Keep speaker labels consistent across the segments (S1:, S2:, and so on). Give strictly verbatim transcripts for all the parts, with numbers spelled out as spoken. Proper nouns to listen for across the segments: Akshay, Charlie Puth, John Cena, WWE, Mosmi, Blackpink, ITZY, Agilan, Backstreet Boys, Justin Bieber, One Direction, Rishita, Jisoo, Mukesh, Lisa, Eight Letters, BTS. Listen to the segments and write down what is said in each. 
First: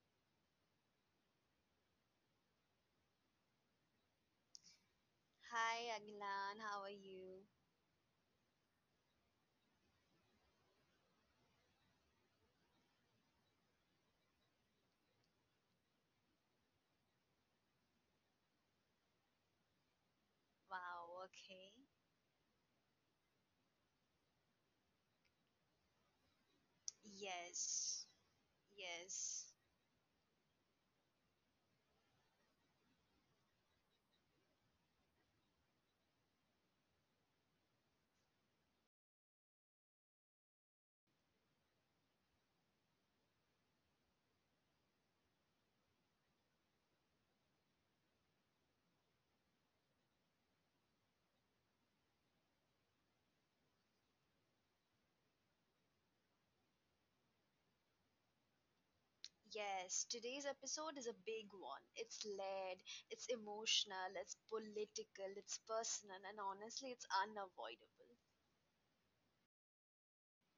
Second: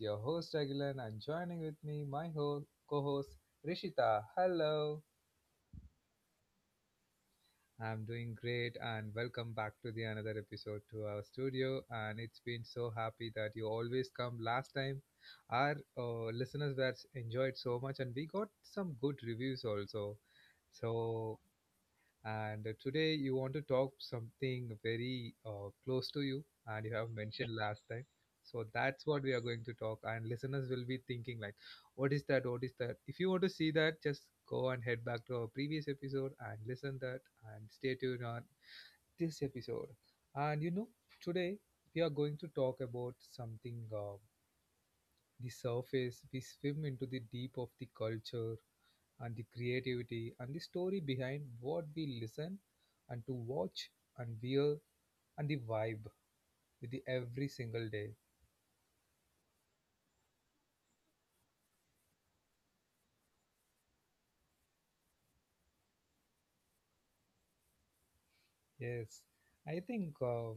S1: your host Agilan and joining with me my ho- co-host Rishita. Hello.
S2: Hi, Agilan. How are you?
S1: I'm doing great and welcome back to the another episode to our studio and it's been so happy that you always come last time. Our uh, listeners were enjoyed so much and we got some good reviews also.
S2: Wow,
S1: So.
S2: okay.
S1: And uh, today you want to talk something very uh, close to you, and you have mentioned last
S2: Yes,
S1: time. So that's what we are
S2: yes,
S1: going to talk, and listeners will be thinking like, "What is that? What is that?" If you want to see that, just go and head back to our previous episode and listen that, and stay tuned on this episode. And you know, today we are going to talk about something. Uh, the surface, we swim into the deep of the culture, and the creativity and the story behind what we listen and to watch and wear and the vibe with the every single day.
S2: yes. Today's episode is a big one. It's layered, it's emotional, it's political, it's personal, and honestly, it's unavoidable.
S1: Yes, I think uh,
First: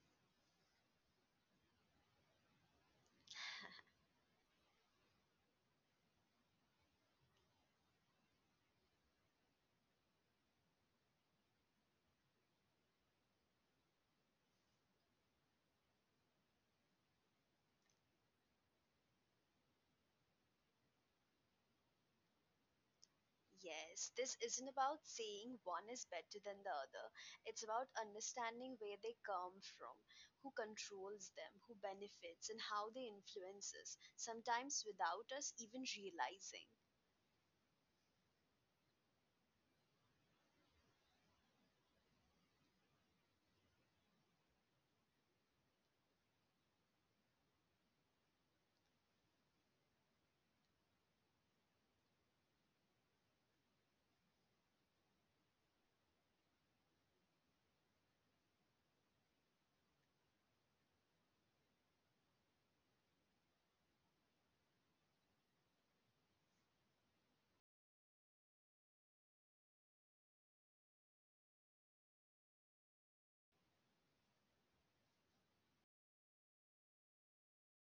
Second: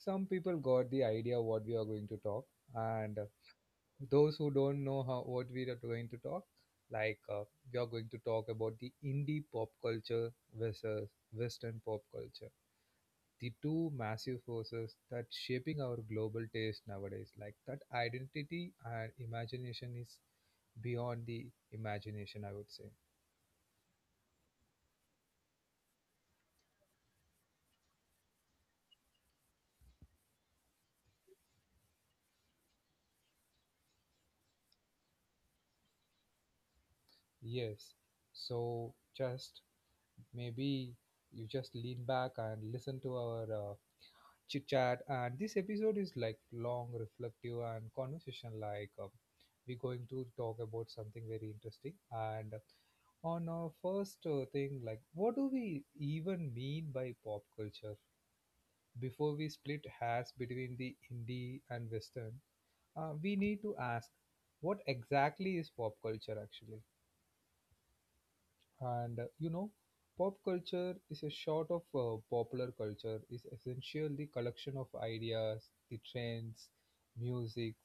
S1: some people got the idea what we are going to talk, and those who don't know how what we are going to talk, like uh, we are going to talk about the indie pop culture versus Western pop culture. The two massive forces that shaping our global taste nowadays like that identity and imagination is beyond the imagination, I would say.
S2: Yes, this isn't about saying one is better than the other. It's about understanding where they come from, who controls them, who benefits, and how they influence us, sometimes without us even realizing.
S1: Yes, so just maybe you just lean back and listen to our uh, chit chat, and this episode is like long reflective and conversation like. Um, we're going to talk about something very interesting. And on our first uh, thing, like what do we even mean by pop culture? Before we split hairs between the indie and western, uh, we need to ask, what exactly is pop culture actually? And uh, you know, pop culture is a short of uh, popular culture, is essentially the collection of ideas, the trends, music,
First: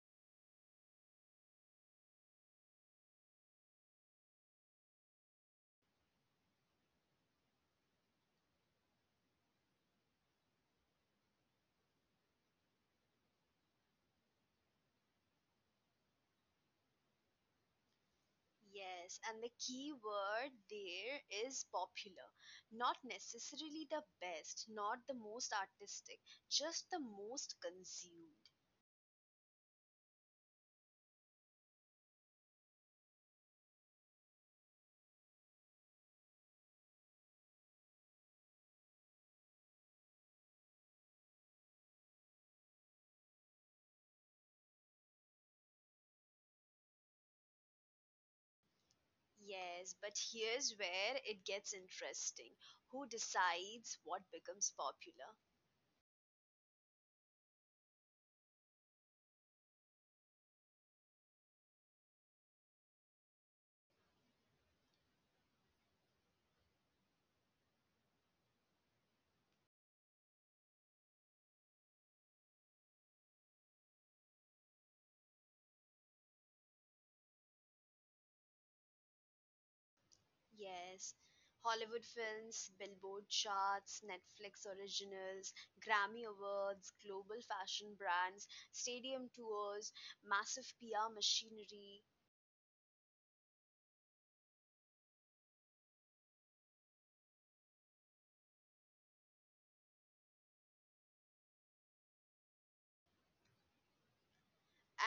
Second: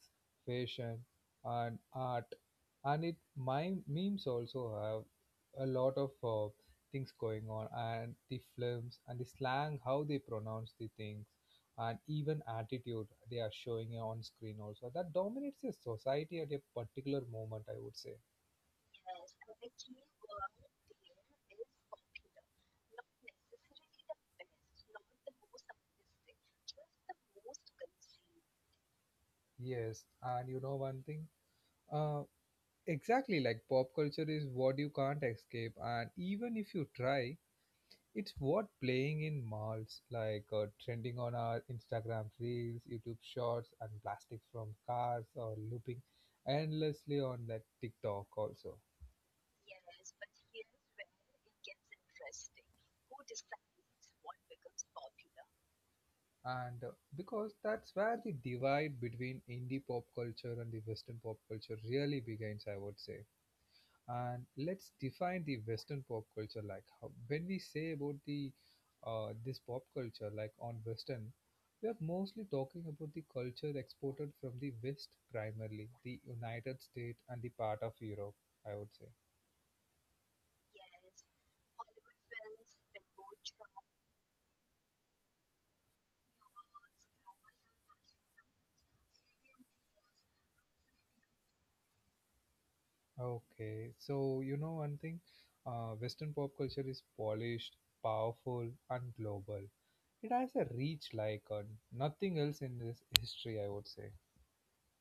S1: fashion, and art. And it my memes also have a lot of uh, things going on, and the films and the slang, how they pronounce the things, and even attitude they are showing on screen also. That dominates a society at a particular moment, I would say.
S2: Yes, and the key word there is popular. Not necessarily the best, not the most artistic, just the most consumed.
S1: Yes, and you know one thing. Uh, Exactly, like pop culture is what you can't escape, and even if you try, it's what playing in malls, like uh, trending on our Instagram reels, YouTube shorts, and plastics from cars, or looping endlessly on that TikTok also.
S2: Yes, but here's where it gets interesting. Who decides what becomes popular?
S1: And uh, because that's where the divide between indie pop culture and the Western pop culture really begins, I would say. And let's define the western pop culture like how, when we say about the uh, this pop culture like on western, we are mostly talking about the culture exported from the west, primarily the United States and the part of Europe, I would say.
S2: Yes. Hollywood films, Billboard charts, Netflix originals, Grammy Awards, global fashion brands, stadium tours, massive P R machinery.
S1: Okay, so you know one thing. Uh, western pop culture is polished, powerful and global. It has a reach like uh, nothing else in this history, I would say.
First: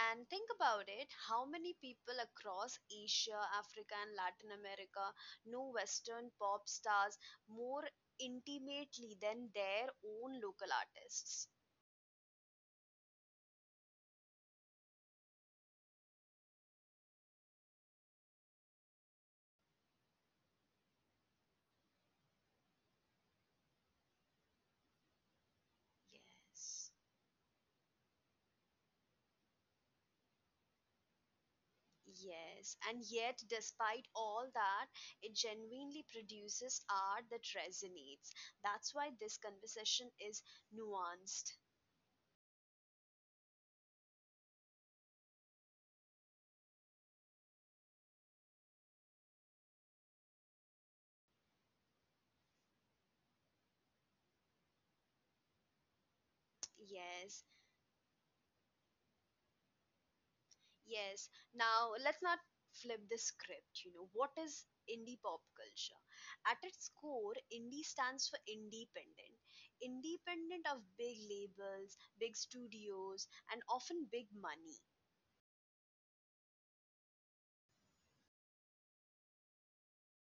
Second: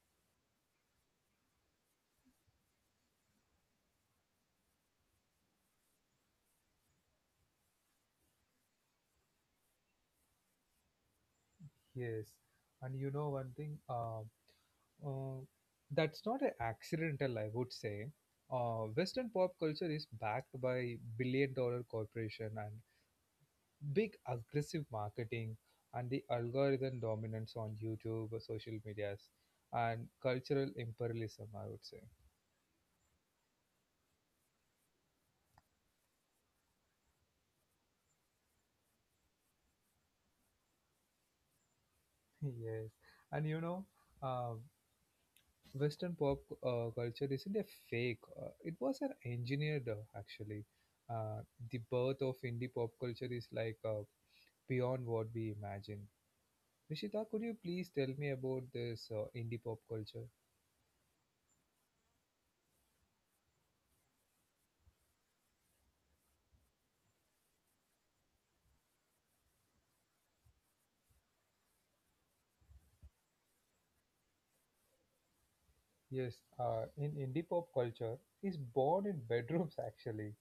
S2: And think about it, how many people across Asia, Africa, and Latin America know Western pop stars more intimately than their own local artists?
S1: Yes, and you know one thing. uh, Uh, that's not an accidental, I would say. Uh, Western pop culture is backed by billion dollar corporation and big aggressive marketing and the algorithm
S2: Yes.
S1: dominance on YouTube or social medias and cultural imperialism, I would say.
S2: Yes, and yet, despite all that, it genuinely produces art that resonates. That's why this conversation is nuanced.
S1: Yes. And you know, uh, Western pop uh, culture isn't a fake. Uh, it was an engineered, uh, actually. Uh, the birth of indie pop culture is like uh, beyond what we imagine. Rishita, could
S2: Yes.
S1: you please tell me about this uh, indie pop culture?
S2: Yes. Now let's not flip the script. You know, what is indie pop culture? At its core, indie stands for independent. Independent of big labels, big studios, and often big money.
S1: Yes, uh, in indie pop culture is born in bedrooms actually,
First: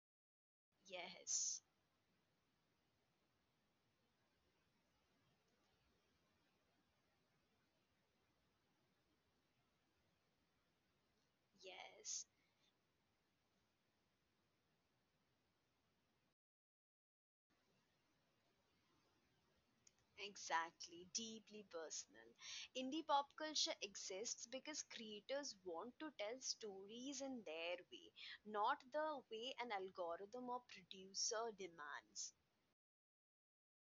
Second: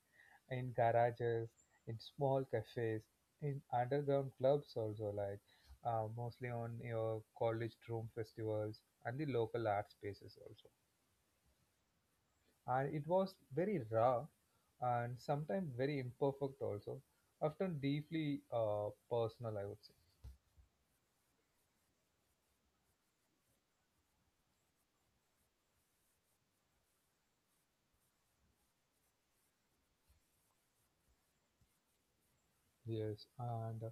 S1: in garages,
S2: Yes.
S1: in small cafes, in underground clubs also, like uh, mostly on your college room festivals and the local art spaces also.
S2: Yes.
S1: And it was very raw and sometimes very imperfect also, often deeply uh, personal, I would say.
S2: Exactly, deeply personal. Indie pop culture exists because creators want to tell stories in their way, not the way an algorithm or producer demands.
S1: Yes, and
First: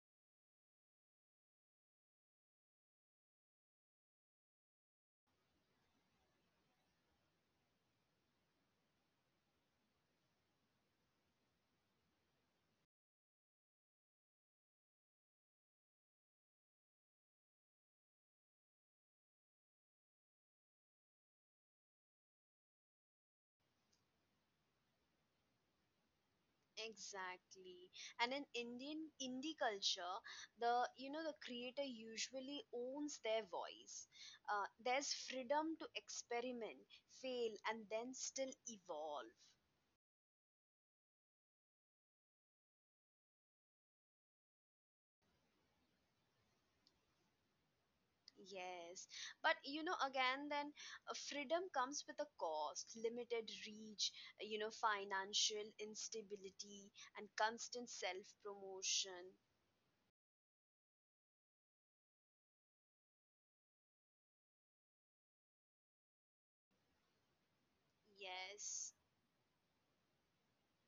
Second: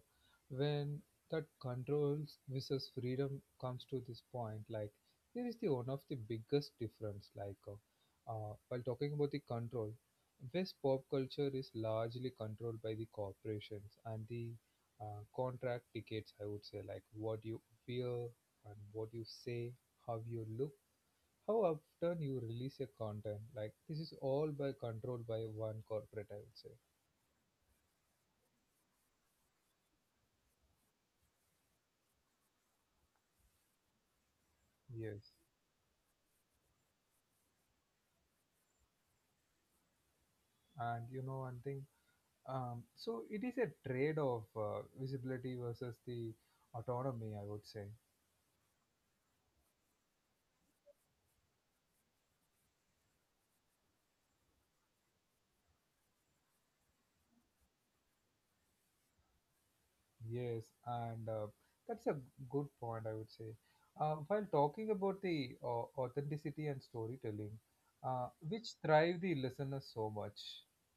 S1: when that controls versus freedom comes to this point, like here is the one of the biggest difference. Like uh, uh, while talking about the control, West pop culture is largely controlled by the corporations and the uh, contract tickets. I would say, like what you wear and what you say, how you look, how often you release your content. Like this is all by controlled by one corporate, I would say.
S2: Exactly. And in Indian indie culture, the, you know, the creator usually owns their voice. Uh, there's
S1: Yes,
S2: freedom to experiment, fail, and then still evolve.
S1: and you know one thing. Um, so it is a trade off, uh, visibility versus the autonomy, I would say.
S2: Yes. But you know again then uh, freedom comes with a cost, limited reach, uh, you know, financial instability and constant self-promotion.
S1: Yes, and uh, that's a good point, I would say. Uh, while talking about the uh, authenticity and storytelling, uh, which
S2: Yes.
S1: thrive the listeners so much.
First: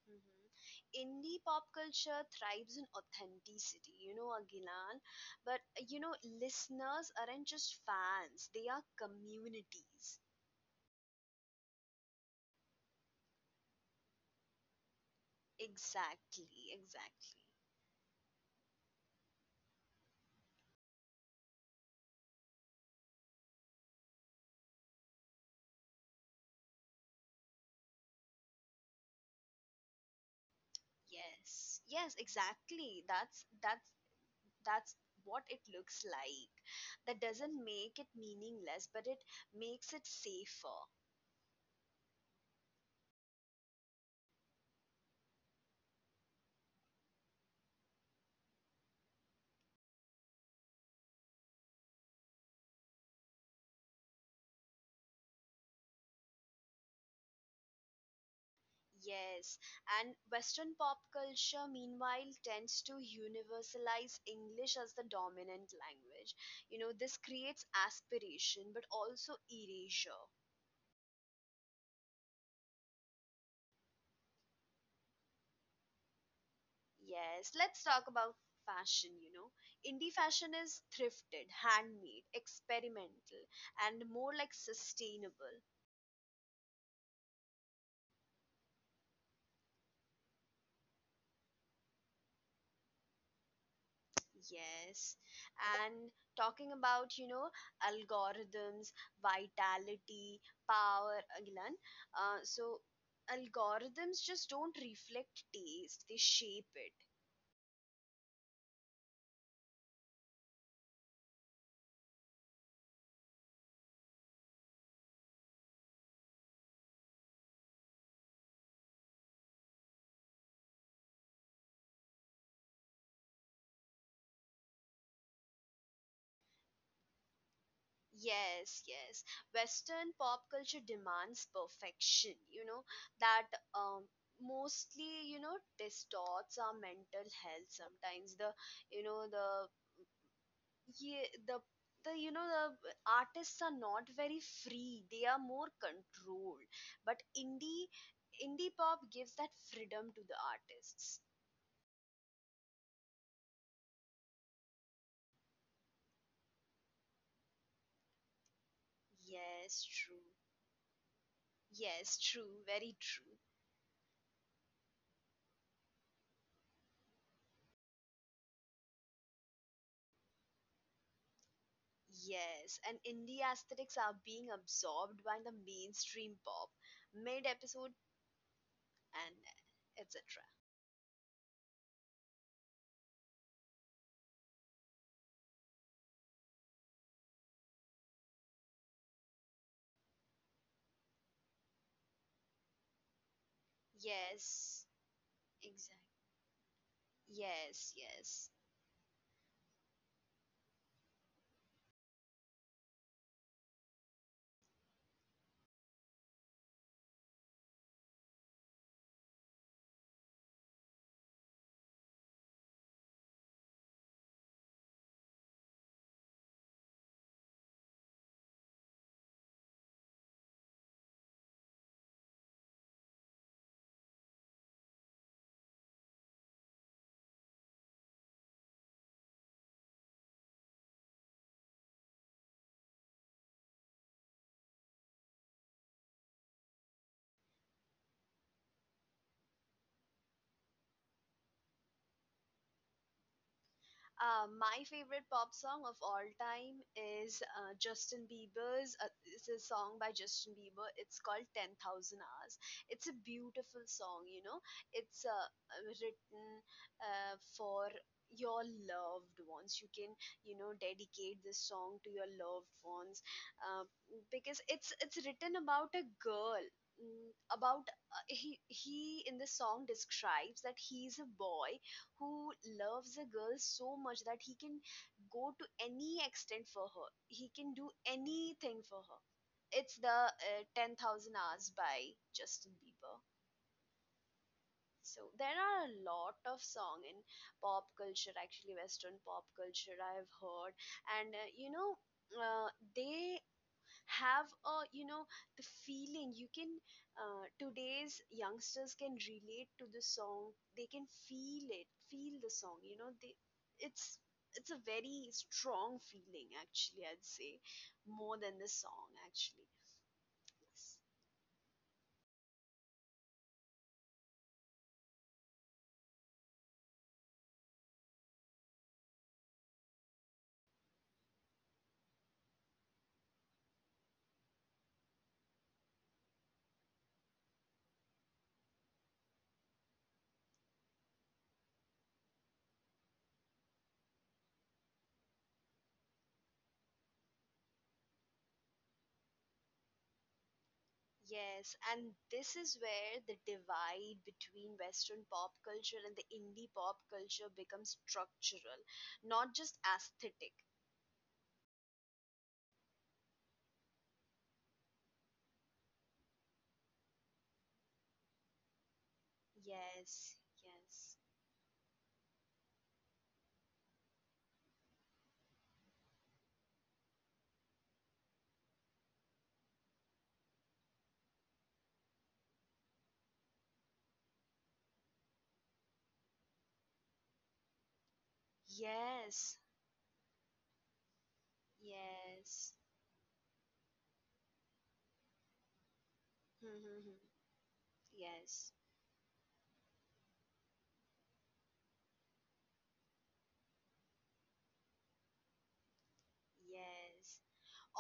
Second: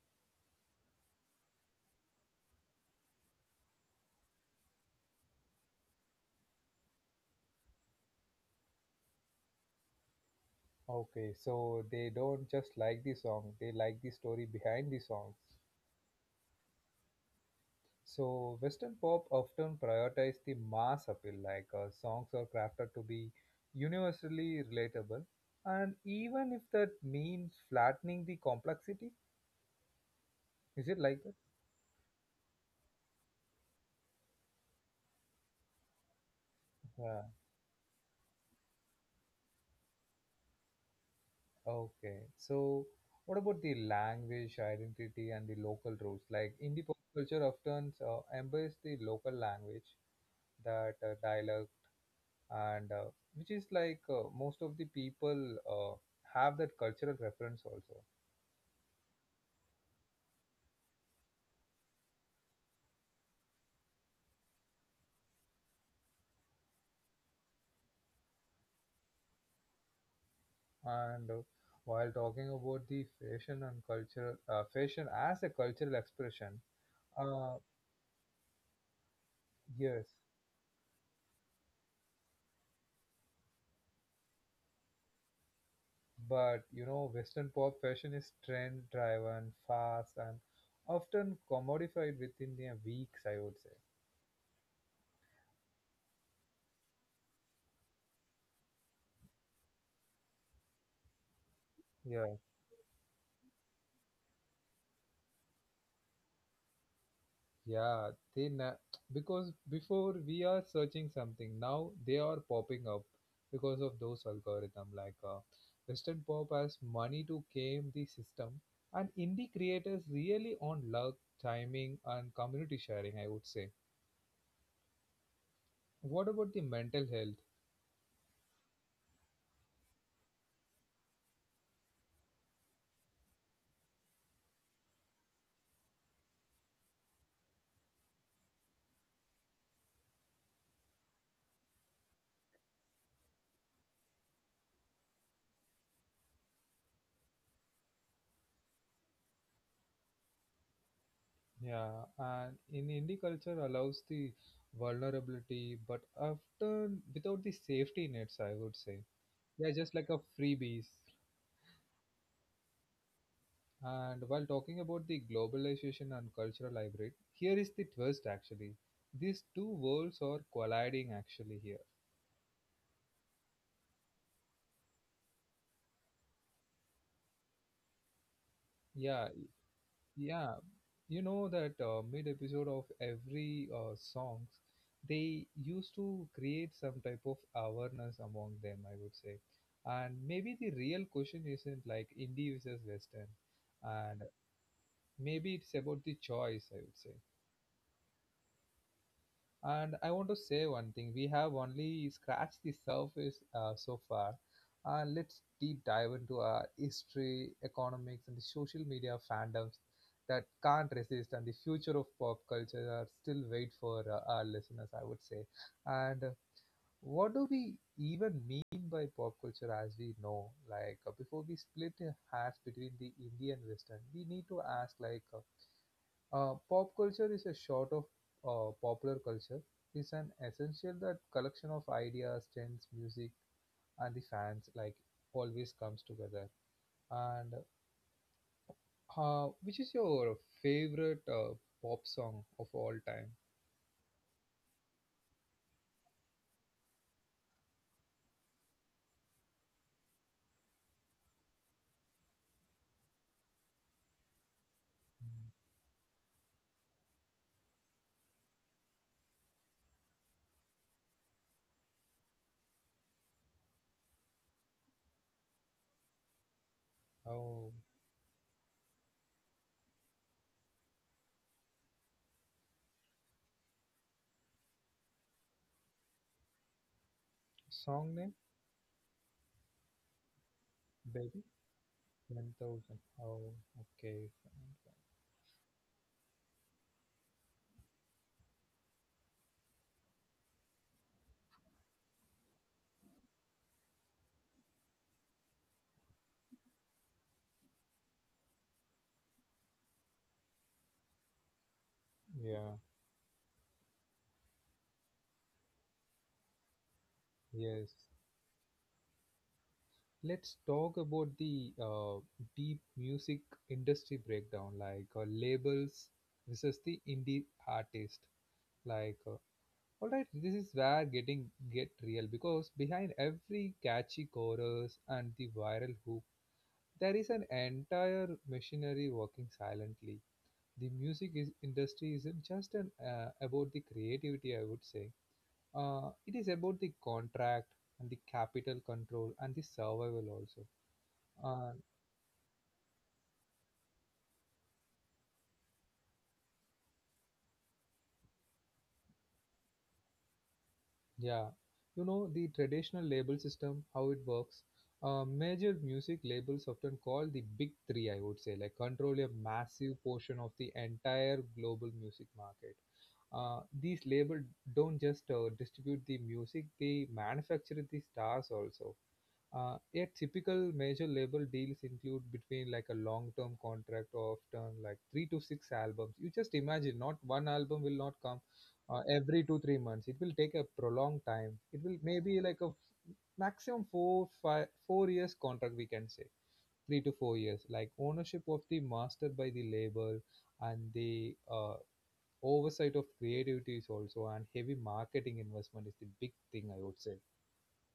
S2: Mhm. Indie pop culture thrives in authenticity, you know, Agilan. But uh, you know, listeners aren't just fans, they are communities.
S1: Okay, so they don't just like the song, they like the story behind the songs.
S2: Exactly, exactly.
S1: So Western pop often prioritize the mass appeal, like uh, songs are crafted to be universally relatable, and even if that means flattening the complexity, is it like that?
S2: Yes. Yes, exactly. That's that's that's what it looks like. That
S1: Yeah.
S2: doesn't make it meaningless, but it makes it safer.
S1: Okay. So what about the language identity and the local roots? Like indie pop culture often uh, embrace the local language, that uh, dialogue, and uh, which is like uh, most of the people uh, have that cultural reference also.
S2: Yes, and Western pop culture, meanwhile, tends to universalize English as the dominant language. You know, this creates aspiration but also erasure.
S1: And uh, while talking about the fashion and culture, uh, fashion as a cultural expression,
S2: Yes,
S1: uh,
S2: let's talk about fashion. You know, indie
S1: yes,
S2: fashion is thrifted, handmade, experimental, and more like sustainable.
S1: but you know, Western pop fashion is trend driven, fast, and often commodified within a weeks, I would
S2: Yes. And talking about, you know, algorithms, vitality, power, Agilan. Uh,
S1: say.
S2: so, algorithms just don't reflect taste, they shape it.
S1: Yeah, they na- because before we are searching something, now they are popping up because of those algorithm. Like uh, Western pop has money to game the system, and indie creators really on luck, timing, and community sharing, I would say. What about the mental health?
S2: Yes, yes. Western pop culture demands perfection, you know, that um, mostly, you know, distorts our mental health sometimes. The, you know, the yeah the the you know, the artists are not very free, they are more controlled, but indie indie pop gives that freedom to the artists.
S1: Yeah, and in indie culture allows the vulnerability, but often without the safety nets, I would say. Yeah,
S2: Yes,
S1: just like a
S2: true.
S1: freebies.
S2: Yes, true, very true.
S1: And while talking about the globalization and cultural hybrid, here is the twist actually. These two worlds are colliding actually here.
S2: Yes, and indie aesthetics are being absorbed by the mainstream pop mid episode
S1: Yeah,
S2: and etc.
S1: yeah. You know that uh, mid episode of every uh, songs, they used to create some type of awareness among them, I would say. And maybe the real question isn't like Indie versus Western, and
S2: Yes,
S1: maybe it's
S2: exactly.
S1: about the choice, I would say.
S2: Yes, yes.
S1: And I want to say one thing, we have only scratched the surface uh, so far. Uh, let's deep dive into our history, economics, and the social media fandoms that can't resist, and the future of pop culture are still wait for uh, our listeners, I would say. And uh, what do we even mean by pop culture as we know? Like, uh, before we split hairs between the Indian Western, we need to ask, like, uh, uh, pop culture is a sort of uh, popular culture. It's an essential that collection of ideas, trends, music, and the fans like always comes together. And uh, which is your favorite uh, pop song of all time?
S2: Uh, my favorite pop song of all time is uh, Justin Bieber's. Uh, it's a song by Justin Bieber. It's called ten thousand Hours. It's a beautiful song, you know. It's uh,
S1: Mm.
S2: uh, written uh, for your loved ones. You can, you know, dedicate this song to your loved ones uh, because it's it's written about a girl. Mm.
S1: Oh,
S2: About uh, he he in the song describes that he's a boy who loves a girl so much that he can go to any extent for her. He can do
S1: song name,
S2: anything for her. It's the uh, ten thousand
S1: baby,
S2: Hours by Justin
S1: ten thousand.
S2: Bieber.
S1: Oh, okay. Fine,
S2: So there are a lot of song in pop culture, actually Western pop culture I have heard, and uh, you know, uh, they have a, you know, the feeling you can, uh, today's youngsters can relate to the song, they can feel it, feel
S1: fine.
S2: the
S1: Yeah,
S2: song, you know, they it's it's a very strong feeling, actually, I'd say,
S1: yes.
S2: more than the song actually.
S1: Let's talk
S2: S-
S1: about the uh, deep music industry breakdown, like uh, labels versus the indie artist. Like, uh, all right, this is where getting get real, because behind every catchy chorus and the viral hook, there is an entire machinery working silently. The music is, industry isn't just an, uh, about the creativity, I would say. Uh, it is about the contract and the capital control and the survival
S2: yes,
S1: also.
S2: and this is where the divide between Western pop culture and the indie pop culture becomes structural, not just aesthetic.
S1: Yeah, you know the traditional label system, how it works. Uh, major music labels often call the big three, I would say, like control a massive
S2: Yes,
S1: portion of the
S2: yes.
S1: entire global music market. Uh, these labels don't just uh, distribute the music; they manufacture the stars also. Uh, a typical major label deals include between like a long-term contract of often like three to six albums. You just imagine, not one album will not come uh, every
S2: Yes,
S1: two three months, it will take a prolonged time. It will maybe like a
S2: yes.
S1: f- maximum four five four years contract, we can say three to four years, like ownership of
S2: Yes.
S1: the master by the label and the uh, oversight of creativity is also, and heavy marketing investment is the big thing, I would say.
S2: Yes.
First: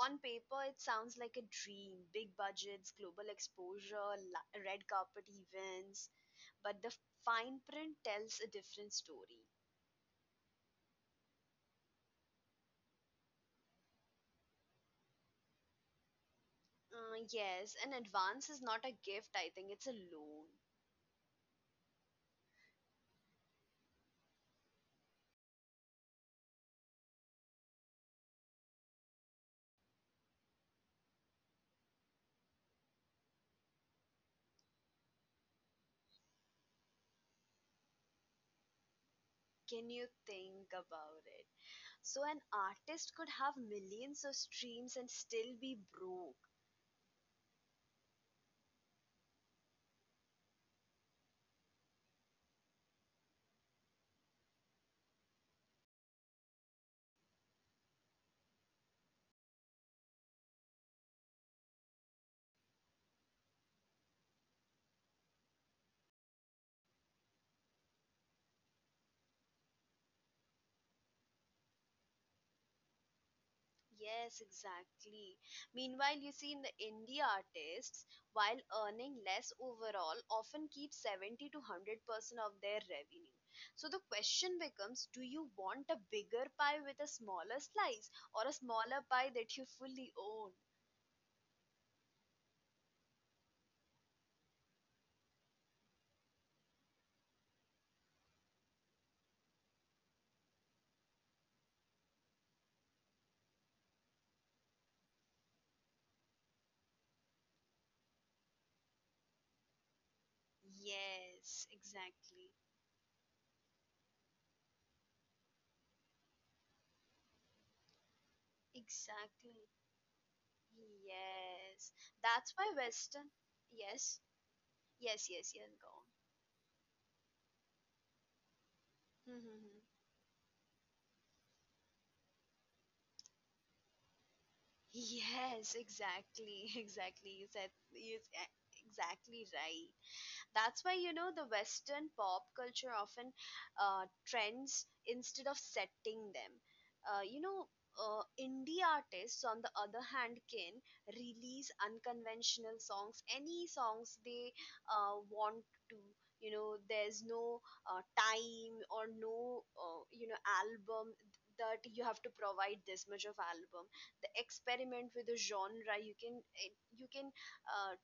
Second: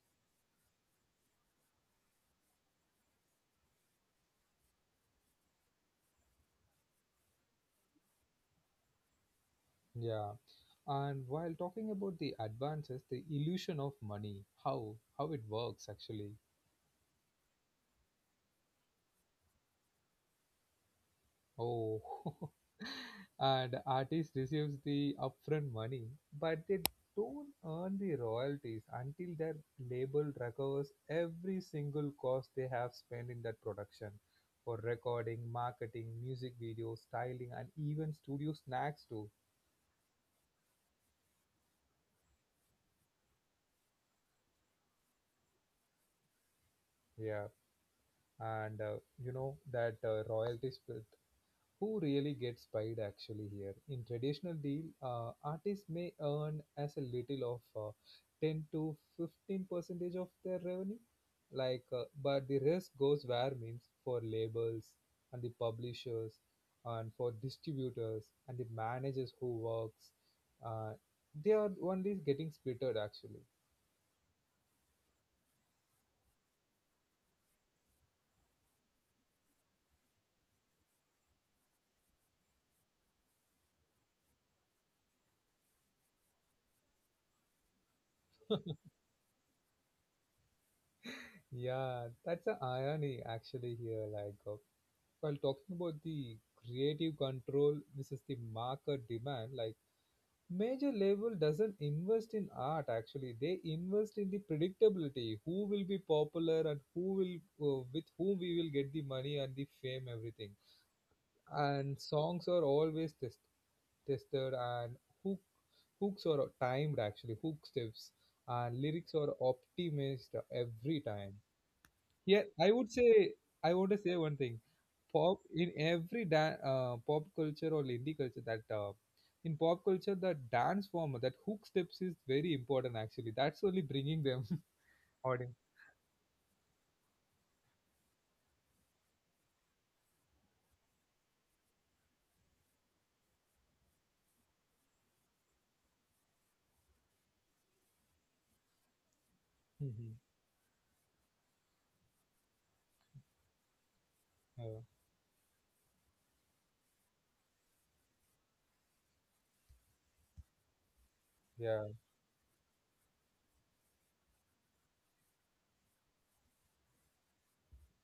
S2: On paper, it sounds like a dream. Big budgets, global exposure, la- red carpet events. But the fine print tells a different story.
S1: Yeah, and while talking about the advances, the illusion of money, how how it works actually.
S2: Uh, yes, an advance is not a gift, I think, it's a loan.
S1: Oh, and artist receives the upfront money, but they don't earn the royalties until their label recovers every single cost they have spent in that production for recording, marketing, music video styling, and even studio snacks too.
S2: Can you think about it? So, an artist could have millions of streams and still be broke.
S1: Yeah, and uh, you know that uh, royalties uh, who really gets paid actually here? In traditional deal, uh, artists may earn as a little of uh, ten to fifteen percentage of their revenue, like, uh, but the rest goes where, means for labels and the publishers and for distributors and the managers who works. Uh, they are only getting splitted actually.
S2: Yes, exactly. Meanwhile, you see, in the indie artists, while earning less overall, often keep seventy to one hundred percent of their revenue. So the question becomes, do you want a bigger pie with a smaller slice or a smaller pie that you fully own?
S1: Yeah, that's a irony actually here. Like uh, while talking about the creative control versus the market demand, like major label doesn't invest in art actually. They invest in the predictability, who will be popular and who will uh, with whom we will get the money and the fame, everything.
S2: Yes,
S1: And songs
S2: exactly.
S1: are always test, tested and hook, hooks are timed actually, hook steps and lyrics are
S2: Exactly.
S1: optimized every time.
S2: Yes.
S1: Yeah,
S2: That's
S1: I
S2: why
S1: would
S2: Western.
S1: say I want to say
S2: Yes,
S1: one thing
S2: yes,
S1: pop
S2: yes, yes,
S1: in
S2: go
S1: every da- uh, pop culture or indie culture that uh,
S2: on.
S1: in pop culture the dance form that hook steps is very important actually, that's only bringing them audience.
S2: Yes, exactly, exactly. You said you eh, Exactly right. That's why you know the Western pop culture often uh, trends instead of setting them. Uh, you know, uh, Indie artists, on the other
S1: Mhm.
S2: hand, can release unconventional songs, any songs they
S1: Uh,
S2: uh, want to. You know, there's no uh, time or no, uh, you know, album that
S1: yeah.
S2: you have to provide this much of album. The experiment with the genre, you can, eh, you can uh,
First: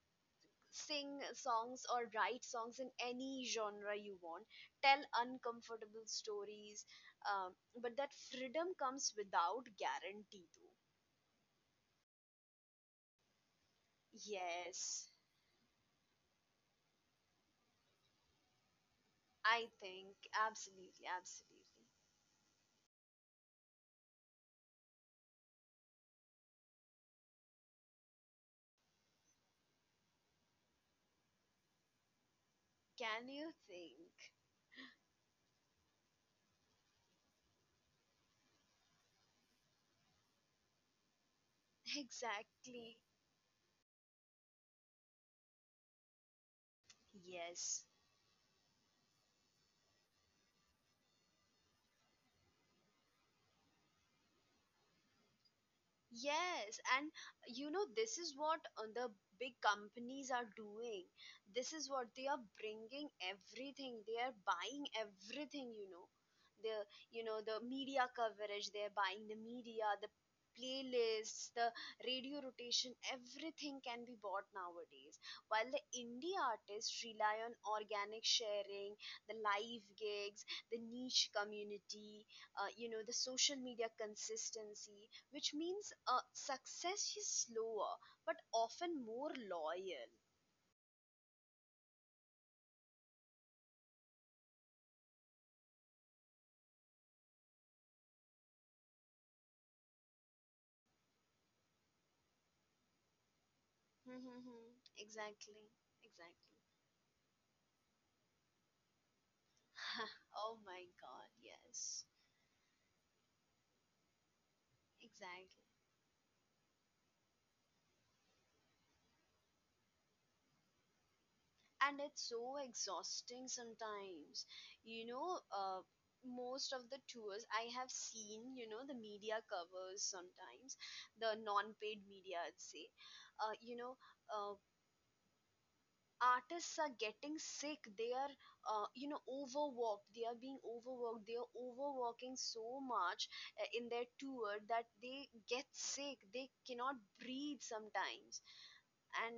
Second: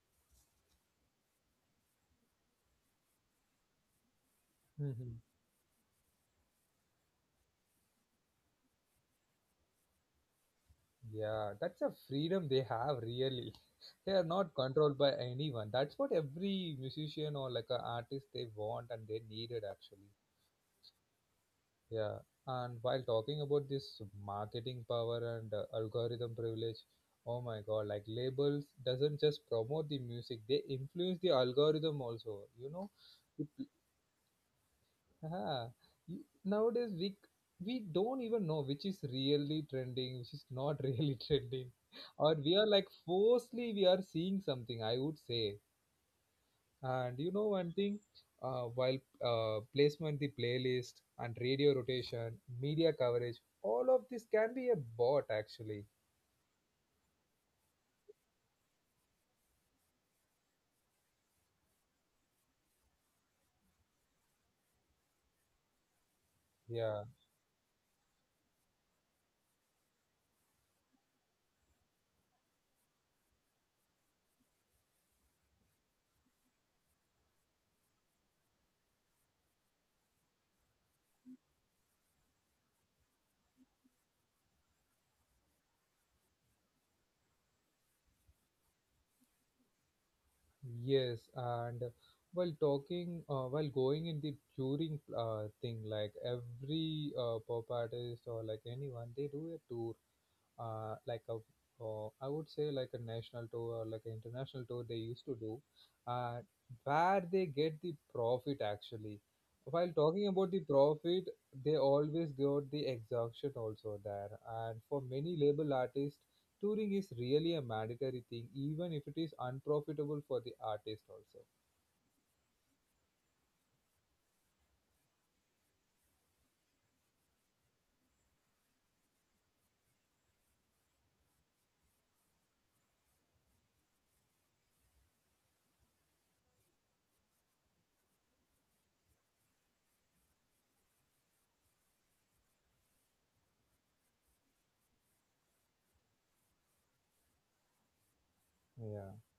S2: sing songs or write songs in any genre you want, tell
S1: Mhm.
S2: uncomfortable stories. um, but that freedom comes without guarantee though.
S1: Yeah, that's a freedom they have really, they are not controlled by
S2: Yes,
S1: anyone, that's what every musician or like an artist they want and they needed
S2: I
S1: actually.
S2: think absolutely, absolutely.
S1: Yeah, and while talking about this marketing power and uh, algorithm privilege, oh my god, like labels doesn't just promote the music, they influence the algorithm also. You know,
S2: Can
S1: it,
S2: you think?
S1: yeah, you, nowadays we we don't even know which is really trending, which is not really trending, or we are like
S2: Exactly.
S1: forcefully we are seeing something. I would say, and you know one
S2: Yes.
S1: thing, uh, while uh, placement, the playlist, and radio rotation, media coverage, all of this can be a bot actually.
S2: Yes, and you know, this is what uh, the big companies are doing. This is what they are bringing everything. They are buying everything, you know. The,
S1: Yeah,
S2: you know, the media coverage, they're buying the media, the playlists, the radio rotation, everything can be bought nowadays. While the indie artists rely on organic sharing, the live gigs, the niche community, uh, you know, the social media consistency, which means uh, success is slower but often more loyal.
S1: yes, and while talking, uh, while going in the touring uh, thing, like every uh, pop artist or like anyone, they do a tour, uh, like a uh, I would say like a national tour or like an international
S2: Hmm.
S1: tour they used to do,
S2: Exactly,
S1: uh,
S2: exactly.
S1: where they get the profit actually. While talking about
S2: Oh
S1: the
S2: my
S1: profit,
S2: god,
S1: they
S2: yes,
S1: always got the exhaustion also there. And for many
S2: exactly.
S1: label artists, touring is really a mandatory thing, even if it is unprofitable for the artist also.
S2: And it's so exhausting sometimes. You know, uh, most of the tours I have seen, you know, the media covers sometimes, the non paid media, I'd say, uh, you know, uh, artists are getting sick, they are, uh, you know, overworked, they are being overworked, they are overworking so much uh, in their tour that they get sick, they cannot breathe sometimes,
S1: Yeah.
S2: and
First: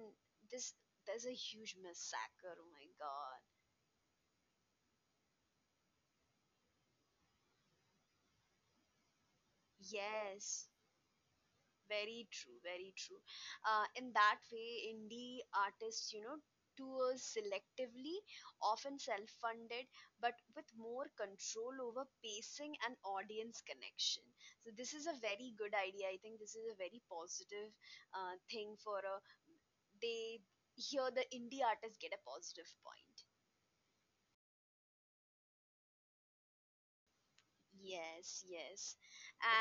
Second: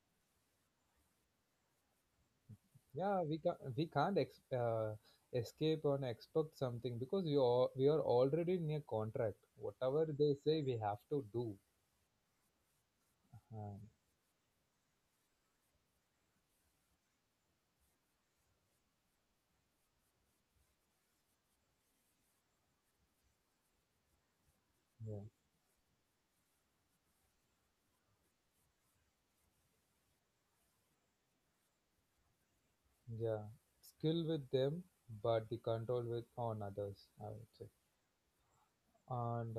S2: this there's a huge massacre. Oh my
S1: Yeah,
S2: god.
S1: we can't we can't ex uh, escape and expect something because we are we are already in a contract. Whatever they say,
S2: Yes.
S1: we have to do.
S2: Very true, very true.
S1: Um,
S2: Uh, in that way, indie artists, you know, tours selectively, often self funded, but with more control over pacing and audience connection. So, this is a
S1: yeah,
S2: very good idea. I think this is a very positive uh, thing for a. They, here the indie artists get a positive point.
S1: yeah. Skill with them, but the control with on others. I would say.
S2: Yes, yes.
S1: And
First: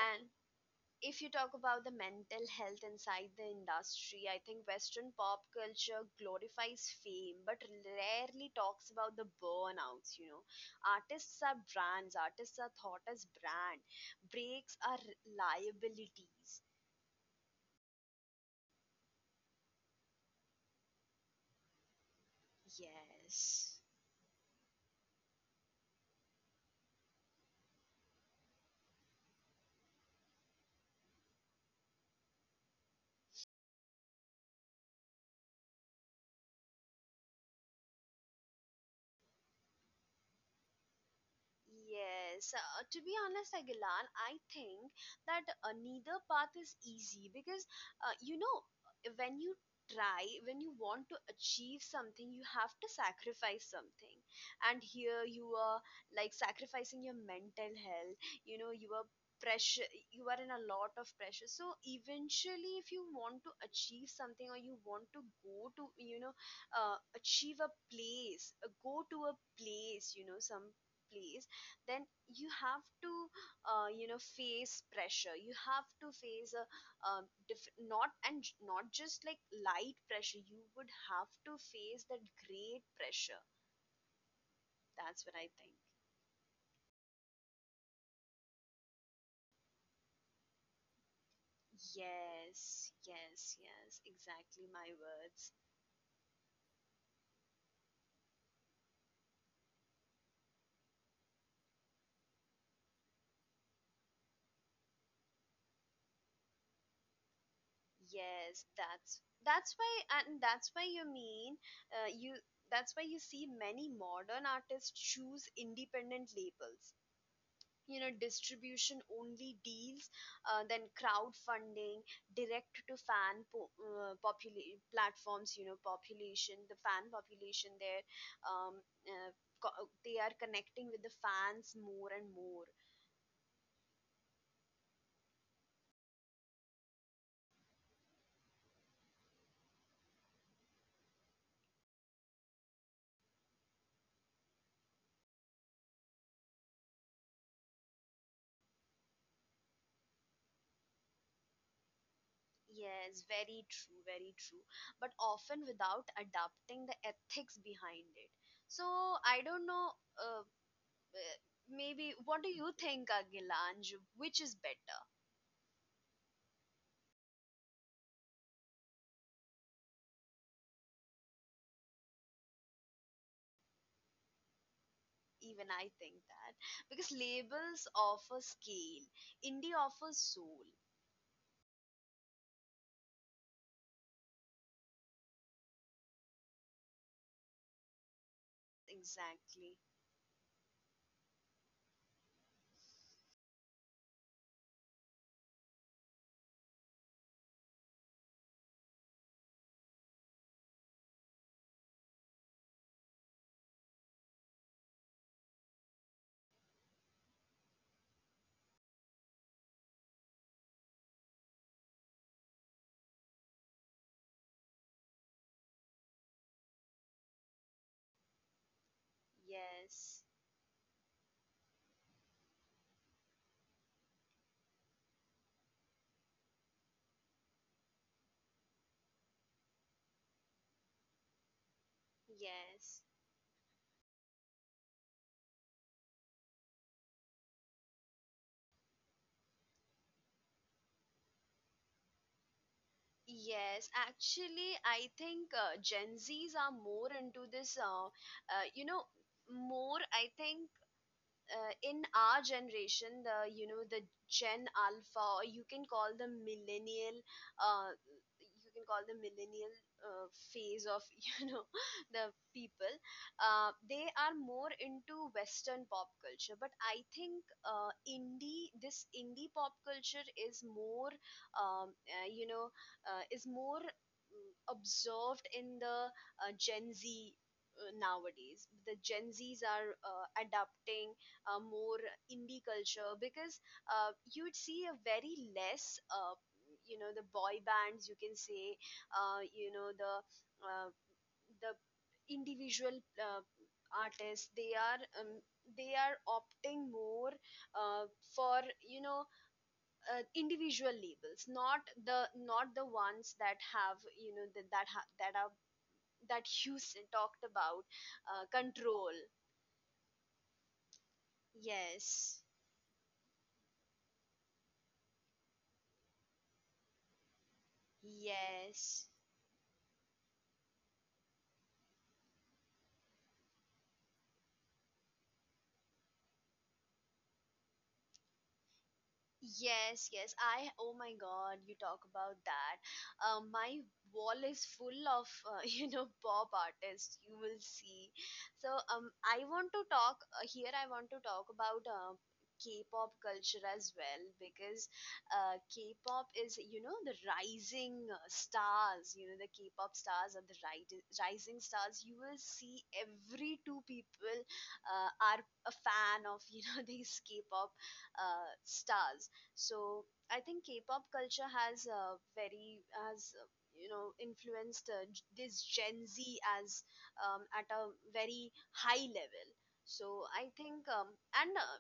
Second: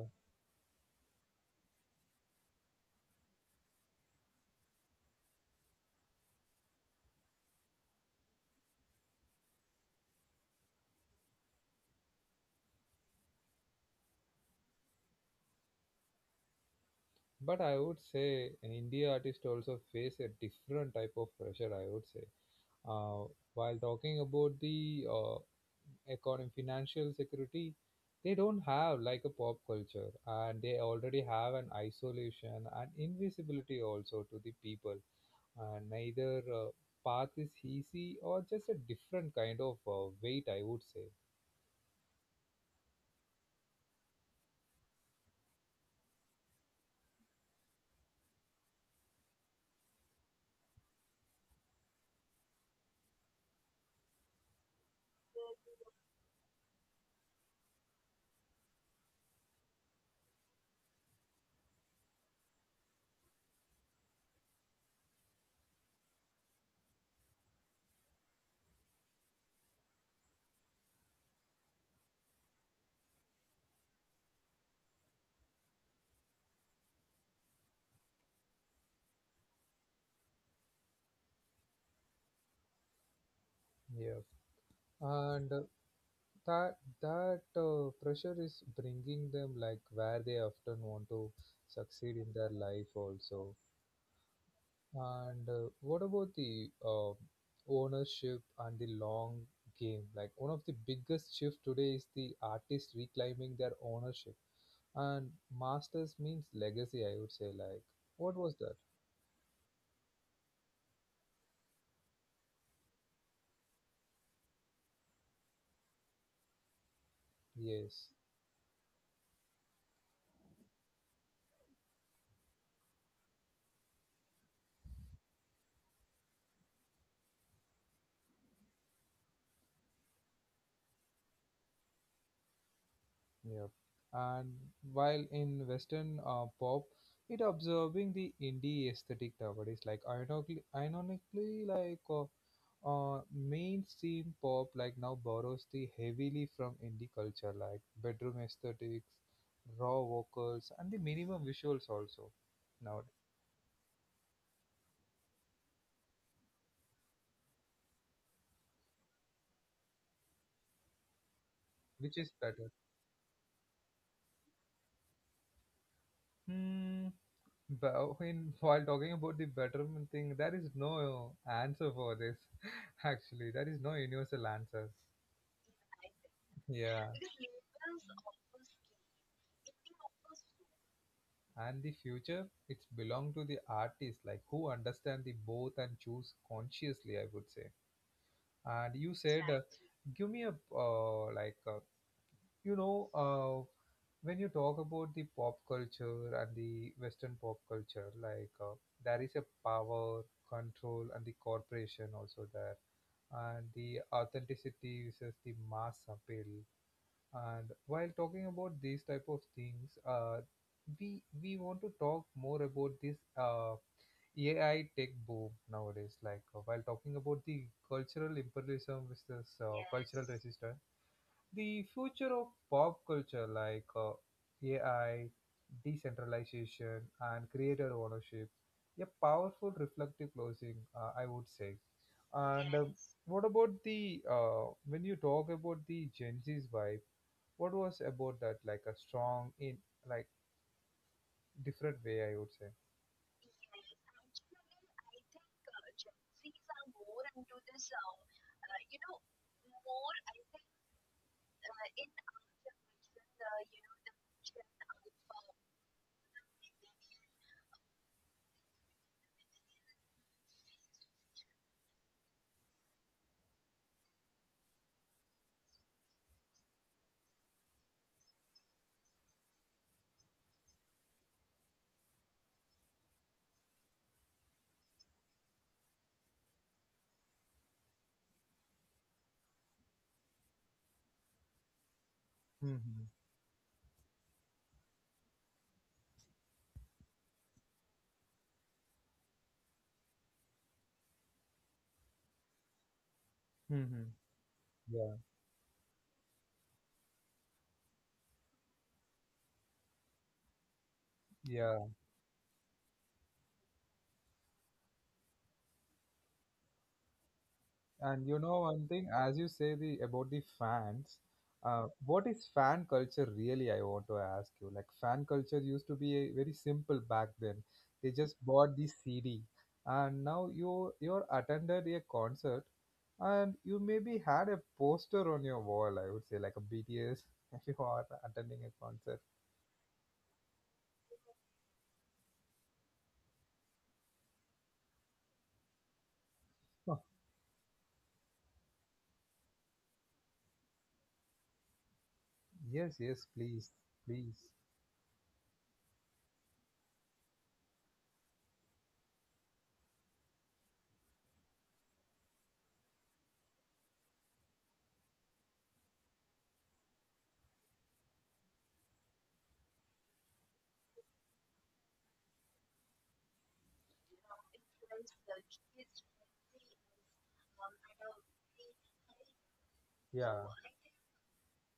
S2: If you talk about the mental health inside the industry, I think Western pop culture glorifies fame but rarely talks about the burnouts. You know, artists are brands, artists are thought as brand, breaks are liabilities.
S1: but I would say India artists also face a different type of pressure. I would say. Uh, while
S2: Yes.
S1: talking about the uh, economy, financial security, they don't have like a pop culture, and they already have an isolation and invisibility also to the people. And neither uh, path is easy or just a different kind of uh, weight, I would say.
S2: Yes, uh, to be honest, Agilan, I think that uh, neither path is easy because uh, you know, when you try, when you want to achieve something, you have to sacrifice something. And here you are like sacrificing your mental health. You know, you are pressure, you are in a lot of pressure, so eventually if you want to achieve something or you want to go to, you know, uh, achieve a place, uh, go to a place, you know, some place, then you have to, uh, you know, face pressure, you have to face a, um diff- not and j- not just like light pressure, you would have to face that great pressure.
S1: Yeah,
S2: That's what I
S1: and uh,
S2: think.
S1: that that uh, pressure is bringing them like where they often want to succeed in their
S2: Yes,
S1: life
S2: yes,
S1: also.
S2: yes, exactly my
S1: And
S2: words.
S1: uh, what about the uh, ownership and the long game? Like one of the biggest shift today is the artists reclaiming their ownership. And masters means legacy, I would say. Like, what was
S2: yes
S1: that?
S2: that's that's why, and that's why you mean, uh, you that's why you see many modern artists choose independent labels, you know,
S1: Yes.
S2: distribution only deals, uh, then crowdfunding, direct to fan po- uh, popula- platforms, you know, population, the fan population there. um, uh, co- they are connecting with the fans more and more.
S1: Yeah. And while in Western uh, pop, it observing the indie aesthetic nowadays, like ironically, ironically like uh, uh, mainstream pop like now borrows the heavily from indie culture, like bedroom aesthetics, raw vocals, and the minimum visuals also now,
S2: Yes, very true, very true. But often without adapting the ethics behind it. So I don't know, uh, uh,
S1: which
S2: maybe
S1: is
S2: what do
S1: better.
S2: you think, agilanj, which is better?
S1: Hmm. But when while talking about the betterment thing, there is no uh, answer for this. Actually, there is no universal answer.
S2: Even I think that.
S1: Yeah.
S2: Because labels offer scale, indie offers soul.
S1: And the future, it's belong to the artists like who understand the both and choose consciously, I would say. And you said, uh,
S2: Exactly.
S1: give me a uh, like uh, you know uh, when you talk about the pop culture and the Western pop culture, like uh, there is a power, control, and the corporation also there, and the authenticity versus the mass appeal. And while talking about these type of things, uh, we we want to talk more about this uh, A I tech boom nowadays. Like uh, while talking about the cultural imperialism versus uh,
S2: Yes.
S1: cultural resistance, the future of pop culture like uh, A I, decentralization, and creator ownership, a powerful reflective closing, uh, I would say. And uh,
S2: Yes.
S1: what about the uh, when you talk about the Gen Z's vibe? What was about that like a strong in like different way I would say.
S2: Yes, actually, I think uh, Gen Zs are more into this, uh, uh, you know, more, I think, uh, in our generation, the, you know, the gen alpha or you can call the millennial, uh, you can call the millennial uh, phase of you know, the people, uh, they are more into Western pop culture, but I think uh, indie, this indie pop culture is more um, uh, you know, uh, is more, mm, observed in the uh, Gen Z. Uh, nowadays the Gen Z's are uh, adapting uh, more indie
S1: Hmm,
S2: culture because uh, you'd see a very less, uh, you know, the boy bands you can say, uh, you know the uh, the individual uh,
S1: hmm.
S2: artists. They are,
S1: Yeah,
S2: um, they are opting more uh, for, you know, uh, individual labels, not
S1: yeah.
S2: the, not the ones that have you know that that, ha- that are that Houston talked about.
S1: And you
S2: uh,
S1: know one
S2: control
S1: thing as you say the about the fans, uh, what
S2: Yes,
S1: is fan culture really, I want to ask you, like fan culture used to be a very simple back then. They just bought the
S2: yes.
S1: C D, and now you you're attended a concert, and you maybe had a poster on your wall, I would say, like a B T S. If you are attending a concert.
S2: Yes, yes. I, oh my God, you talk about that. Uh, my wall is full of, uh, you know, pop artists, you will see. So, um, I want to talk uh, here, I want to talk about uh,
S1: Yes,
S2: K-pop
S1: yes,
S2: culture
S1: please,
S2: as well
S1: please.
S2: because uh, K-pop is, you know, the rising uh, stars, you know, the K-pop stars are the ri- rising stars. You will see every two people uh, are a fan of, you know, these K-pop uh, stars. So I think K-pop culture has uh, very has uh, you know influenced uh, g- this Gen Z as um, at a very high level. So
S1: Yeah,
S2: I think um, and uh,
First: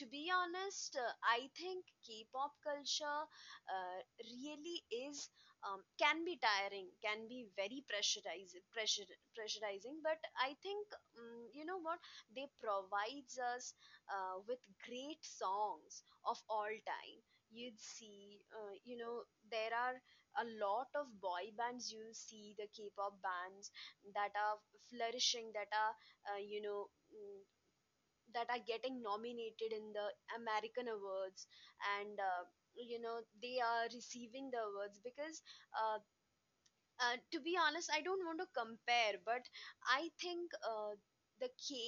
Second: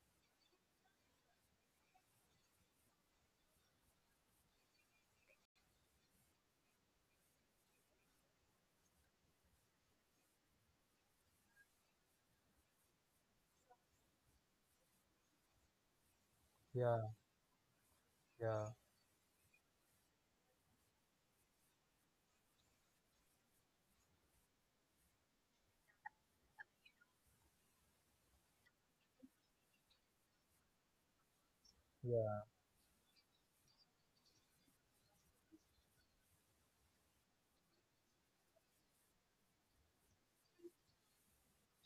S2: to be honest, uh, I think K-pop culture uh, really is um, can be tiring, can be very pressurizing, pressure, pressurizing. But I think um, you know what they provides us uh, with great songs of all
S1: yeah,
S2: time. You'd see,
S1: yeah,
S2: uh, you know, there are a lot of boy bands. You'll see the K-pop bands that are flourishing, that are, uh, you know. mm, that are getting nominated in the American awards and
S1: yeah,
S2: uh, you know they are receiving the awards because uh, uh, to be honest, I don't want to compare, but I think uh, the K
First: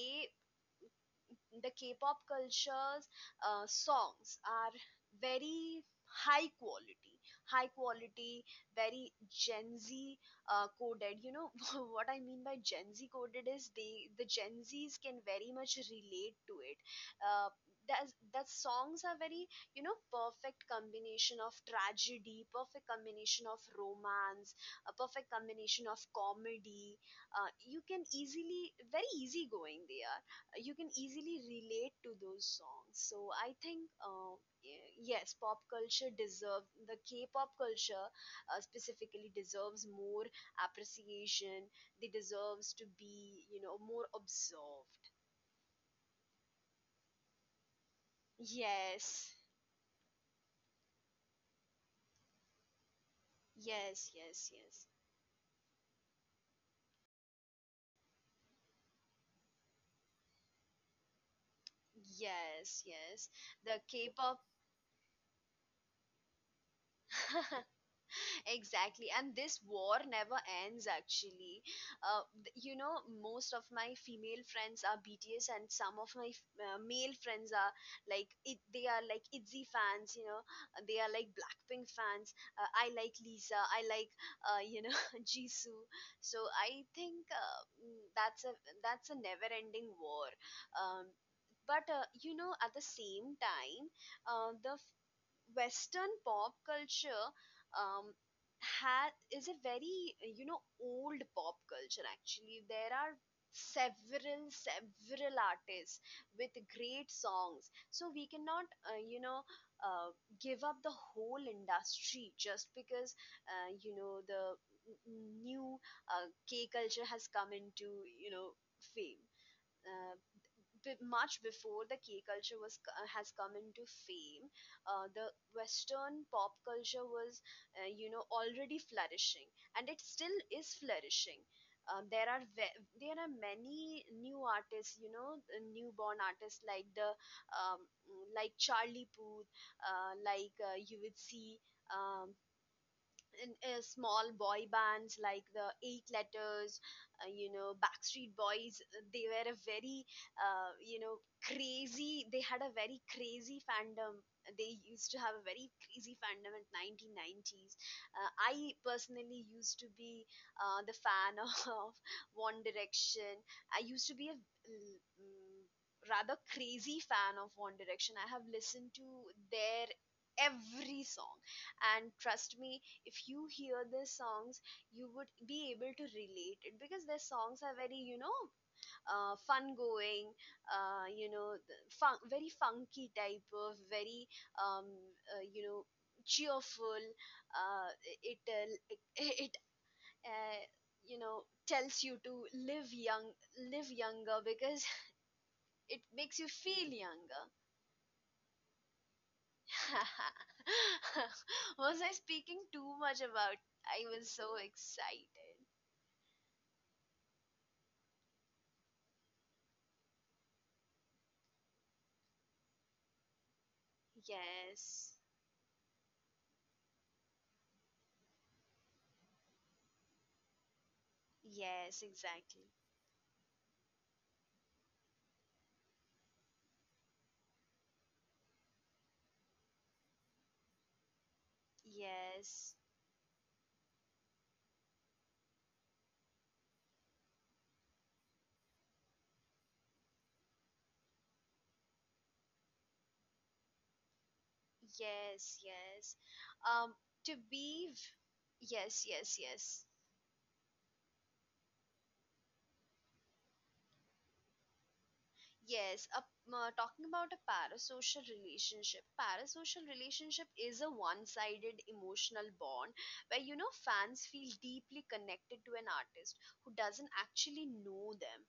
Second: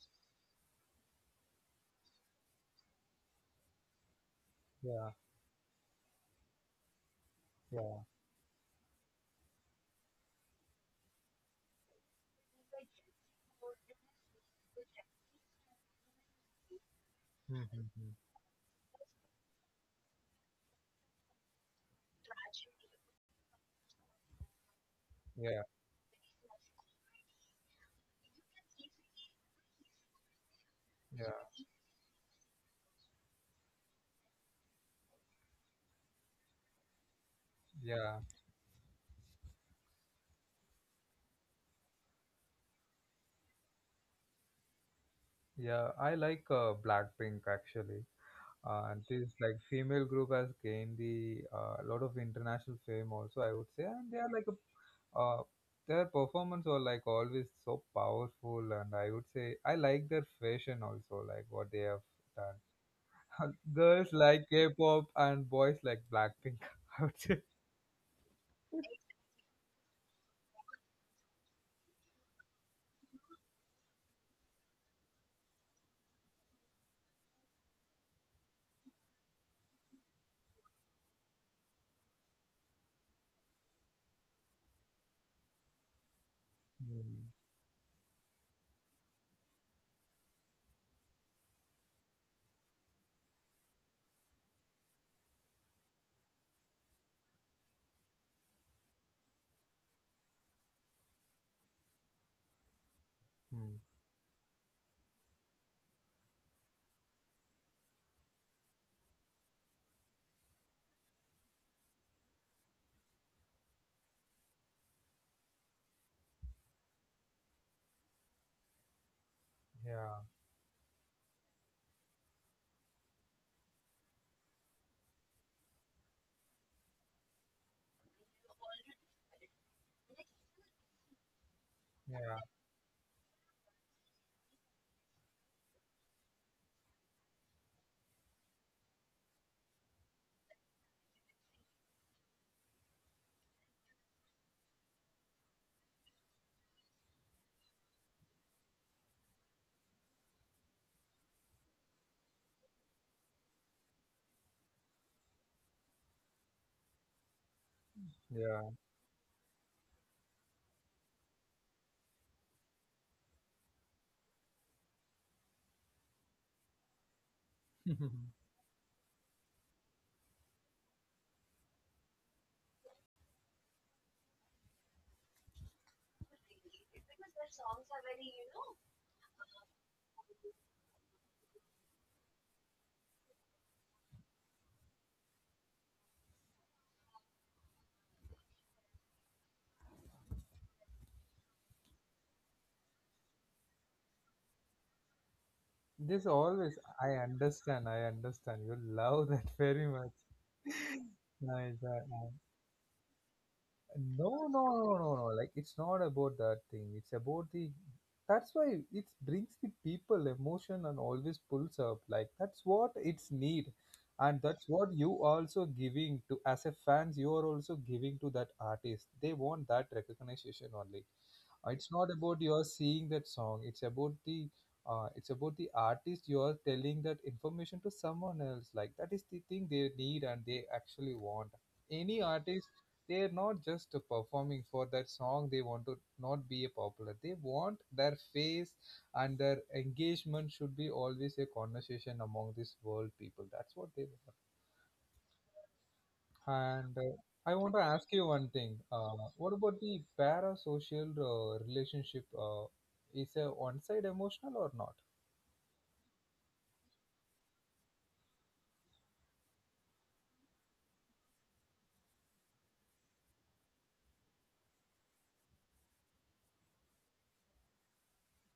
S2: the K-pop culture's uh, songs are
S1: yeah,
S2: very high quality, high
S1: yeah.
S2: quality, very Gen Z uh, coded. You know what I mean by Gen Z coded is they the Gen Zs can very much relate to it. Uh,
S1: Hmm, hmm,
S2: that
S1: hmm.
S2: that songs are very you know perfect combination of tragedy, perfect combination of romance, a perfect
S1: Yeah,
S2: combination of comedy. Uh, you can easily very easygoing they are, you can
S1: yeah,
S2: easily relate to those songs. So I think, uh, y- yes, pop culture deserves the K-pop culture
S1: yeah,
S2: uh, specifically deserves more appreciation. They deserves to be, you know, more observed.
S1: yeah. I like uh, Blackpink actually. Uh, this
S2: Yes,
S1: like female group has gained the uh, lot of international fame also, I would say, and
S2: yes,
S1: they are like
S2: yes, yes,
S1: a, uh, their performance are like always so powerful, and I would say I like their fashion also, like what they have
S2: yes,
S1: done.
S2: yes. The
S1: Girls
S2: K-pop.
S1: like K-pop and boys like Blackpink. I would say.
S2: Exactly, and this war never ends actually. Uh, th- you know, most of my female friends are B T S, and some of my f- uh, male friends are like it. They are like ITZY fans, you know. uh, They are like Blackpink fans. Uh, I like Lisa. I like uh, you know Jisoo. So I think
S1: Mm,
S2: uh, mm, that's a that's a never-ending war. Um, but uh, you know, at the same time, uh, the Western pop culture um, ha- is a very uh, you know old pop culture. Actually, there are
S1: mm.
S2: several several artists with great songs, so we cannot uh, you know uh, give up the whole industry just because uh, you know the n- new uh, k culture has come into you know fame. Uh,
S1: Yeah,
S2: b- Much before the K culture was c- uh, has come into fame, uh, the Western pop culture was, uh, you know, already flourishing, and it still is flourishing. Um, there
S1: yeah,
S2: are ve- there are many new artists, you know, uh, newborn artists like the um, mm, like Charlie Puth, uh, like uh, you would see um, in, uh, small boy bands like the eight letters, uh, you know backstreet boys. Uh, they were a very uh, you know crazy, they had a very crazy fandom. They used to have a very crazy fandom in nineteen nineties. uh,
S1: yeah.
S2: I personally used to be uh, the fan of One Direction. I used to be a mm, rather crazy fan of One Direction. I have listened to their every song, and trust me, if you hear these songs you would be able to relate it, because their songs are very you know uh, fun going, uh, you know the fun, very funky type of very um, uh, you know cheerful. Uh, it it, uh, it, it uh, you know tells you to live young, live younger, because it
S1: This
S2: makes you
S1: always,
S2: feel
S1: I
S2: younger.
S1: understand, I understand. You love that very much. Nice. uh,
S2: Was I
S1: uh,
S2: speaking too much about? I
S1: No,
S2: was so
S1: no, no, no, no. Like
S2: excited.
S1: it's not about that thing. It's about the. That's why it brings the people emotion and always pulls up. Like that's what it's need, and that's what you
S2: Yes,
S1: also giving to as a fans. You are also giving to that artist. They want that recognition only. Uh, It's
S2: yes,
S1: not about you are
S2: exactly.
S1: seeing that song. It's about the. Uh, it's about the artist you are telling that information to someone else, like that is the thing they need and they actually want. Any artist,
S2: Yes,
S1: they're not just uh, performing for that song, they want to not be a popular, they want their face and their engagement should be always a conversation among this world people, that's what they
S2: yes, yes.
S1: want. And
S2: Um,
S1: uh,
S2: to
S1: I want to
S2: be,
S1: ask
S2: v-
S1: you one thing, uh,
S2: yes,
S1: what
S2: yes,
S1: about the
S2: yes,
S1: parasocial uh, relationship, uh, is a one side emotional or not?
S2: yes. A, uh, talking about a parasocial relationship, parasocial relationship is a one-sided emotional bond where you know fans feel deeply connected to an artist who doesn't actually know them.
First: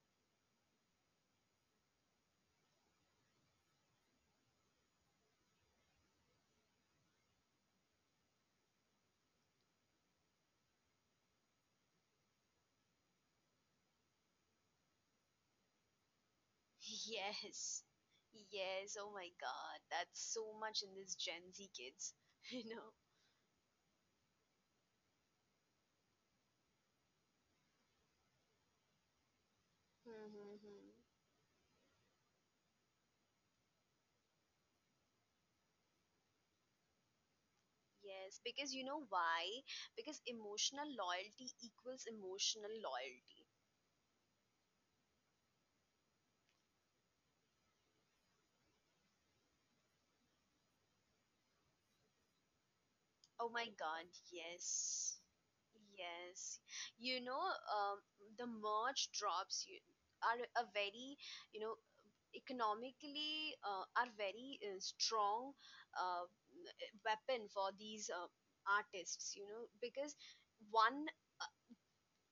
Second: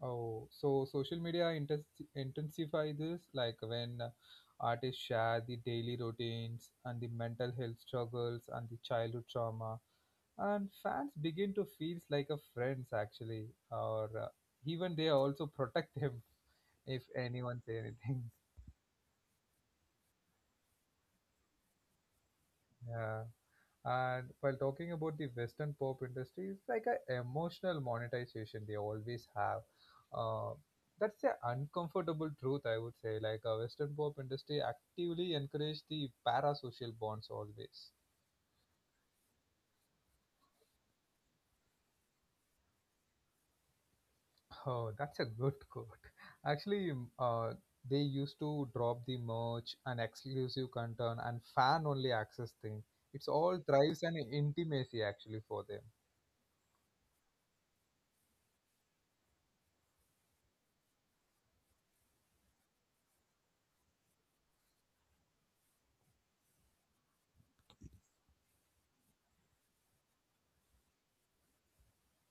S1: Oh, so social media intens intensify this, like when uh, artists share the daily routines and the mental health struggles and the childhood trauma, and fans begin to feel like a friends actually, or uh, even they also protect him if anyone say
S2: Yes,
S1: anything.
S2: yes. Oh my God, that's so much in this Gen Z kids, you know.
S1: Yeah. And while talking about the Western pop industry, it's like an emotional monetization they always have. Uh,
S2: Mm-hmm.
S1: that's the uncomfortable truth, I would say. Like a Western pop industry actively encourage the parasocial bonds always.
S2: Yes, because you know why? Because emotional loyalty equals emotional loyalty.
S1: Oh, that's a good quote. Actually, m- uh, they used to drop the merch and exclusive content and fan-only access thing. It's
S2: Oh
S1: all
S2: my
S1: thrives
S2: God,
S1: and intimacy
S2: yes.
S1: actually for them.
S2: Yes. You know, um, the merge drops you are a very, you know, economically uh, are very uh, strong uh, weapon for these uh, artists, you know, because one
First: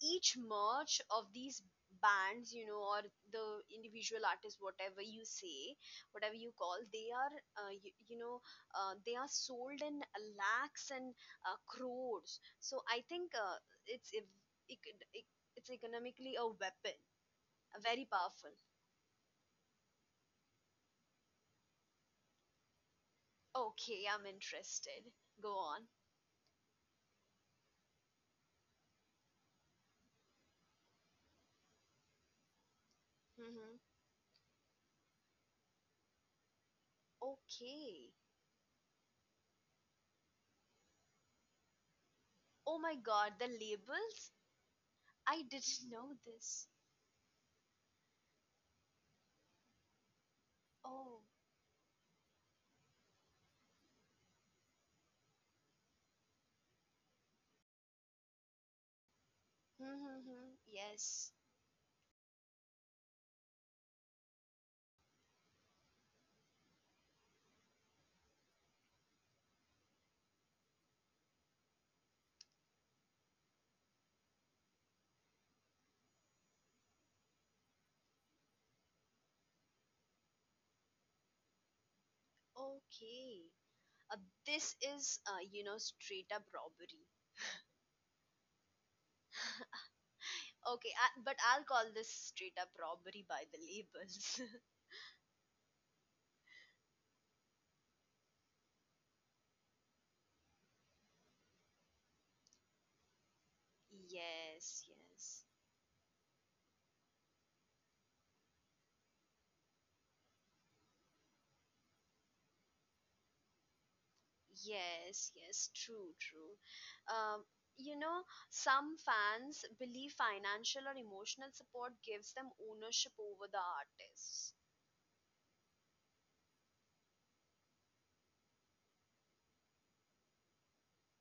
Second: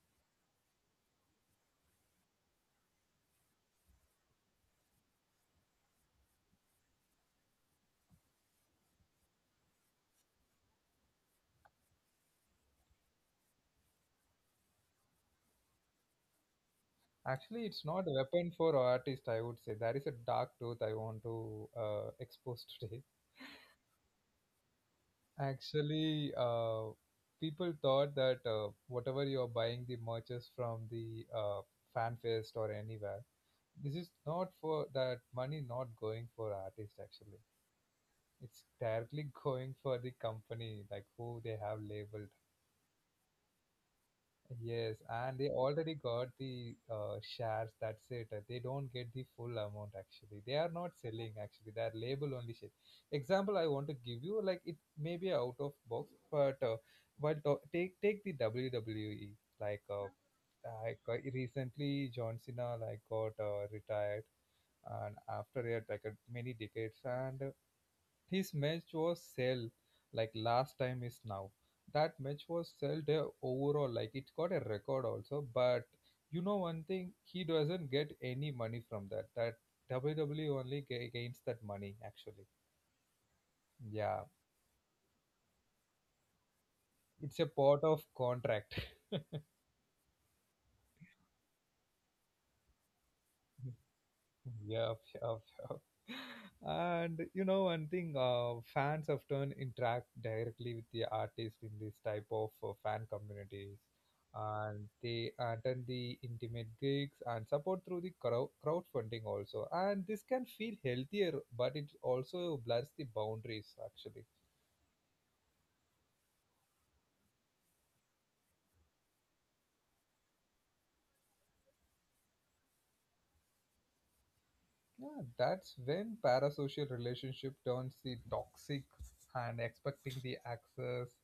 S2: each merch of these bands, you know, or the individual artists, whatever you say, whatever you call, they are uh, you, you know uh, they are sold in lakhs and uh, crores. So I think uh, it's ev- ec- ec- it's economically a weapon,
S1: Actually,
S2: a
S1: it's
S2: very
S1: not a
S2: powerful.
S1: weapon for artist, I would say. There is a dark truth I want to uh, expose today.
S2: Okay, I'm interested, go on.
S1: Actually, uh, people thought that uh, whatever you're buying the merches from the uh, fan fest or anywhere, this
S2: Hmm.
S1: is not for that money not going for artist actually.
S2: Okay.
S1: It's directly going for the company, like who they have labeled.
S2: Oh my God, the labels!
S1: Yes, and
S2: I
S1: they
S2: didn't
S1: already
S2: know
S1: got
S2: this.
S1: the uh, shares. That's it. Uh, They don't get the full amount actually. They are not
S2: Oh.
S1: selling actually. They are label only share. Example, I want to give you like it may be out of box, but uh, but uh, take take the W W E, like uh,
S2: Hmm,
S1: like uh,
S2: yes.
S1: recently John Cena like got uh, retired, and after it like uh, many decades and uh, his match was sell, like last time is now. That match was sell there overall, like it got a record also. But you know one thing, he doesn't get any money from that. That W W E only ga- gains that money actually.
S2: Okay.
S1: Yeah,
S2: Uh, this is, uh, you know, straight up robbery.
S1: it's a part of contract.
S2: Okay, I, but I'll call this straight up robbery by the labels.
S1: Yep, yep, yep. And you know, one thing uh, fans often interact directly with the artist in this type of uh, fan communities, and
S2: Yes,
S1: they
S2: yes.
S1: attend the intimate gigs and support through the crowd crowdfunding also. And this can feel healthier, but it also blurs the boundaries actually.
S2: Yes, yes. True, true. Um, you know, some fans believe financial or emotional support gives them ownership over the artists.
S1: Yeah, that's when parasocial relationship turns the toxic and expecting the access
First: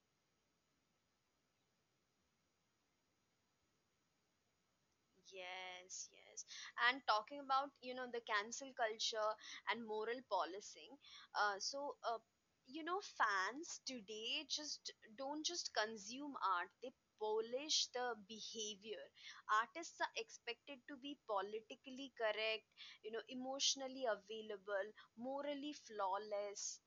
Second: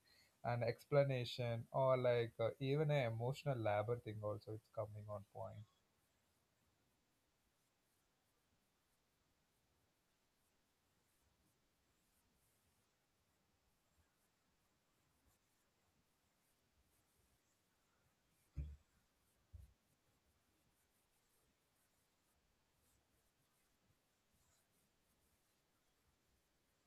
S1: and explanation, or like uh, even a emotional labor thing also, it's coming on point.
S2: Yes, yes. And talking about, you know, the cancel culture and moral policing. Uh, so, uh, you know, fans today just don't just consume art, they polish the behavior. Artists are expected to be politically correct, you know, emotionally available, morally flawless.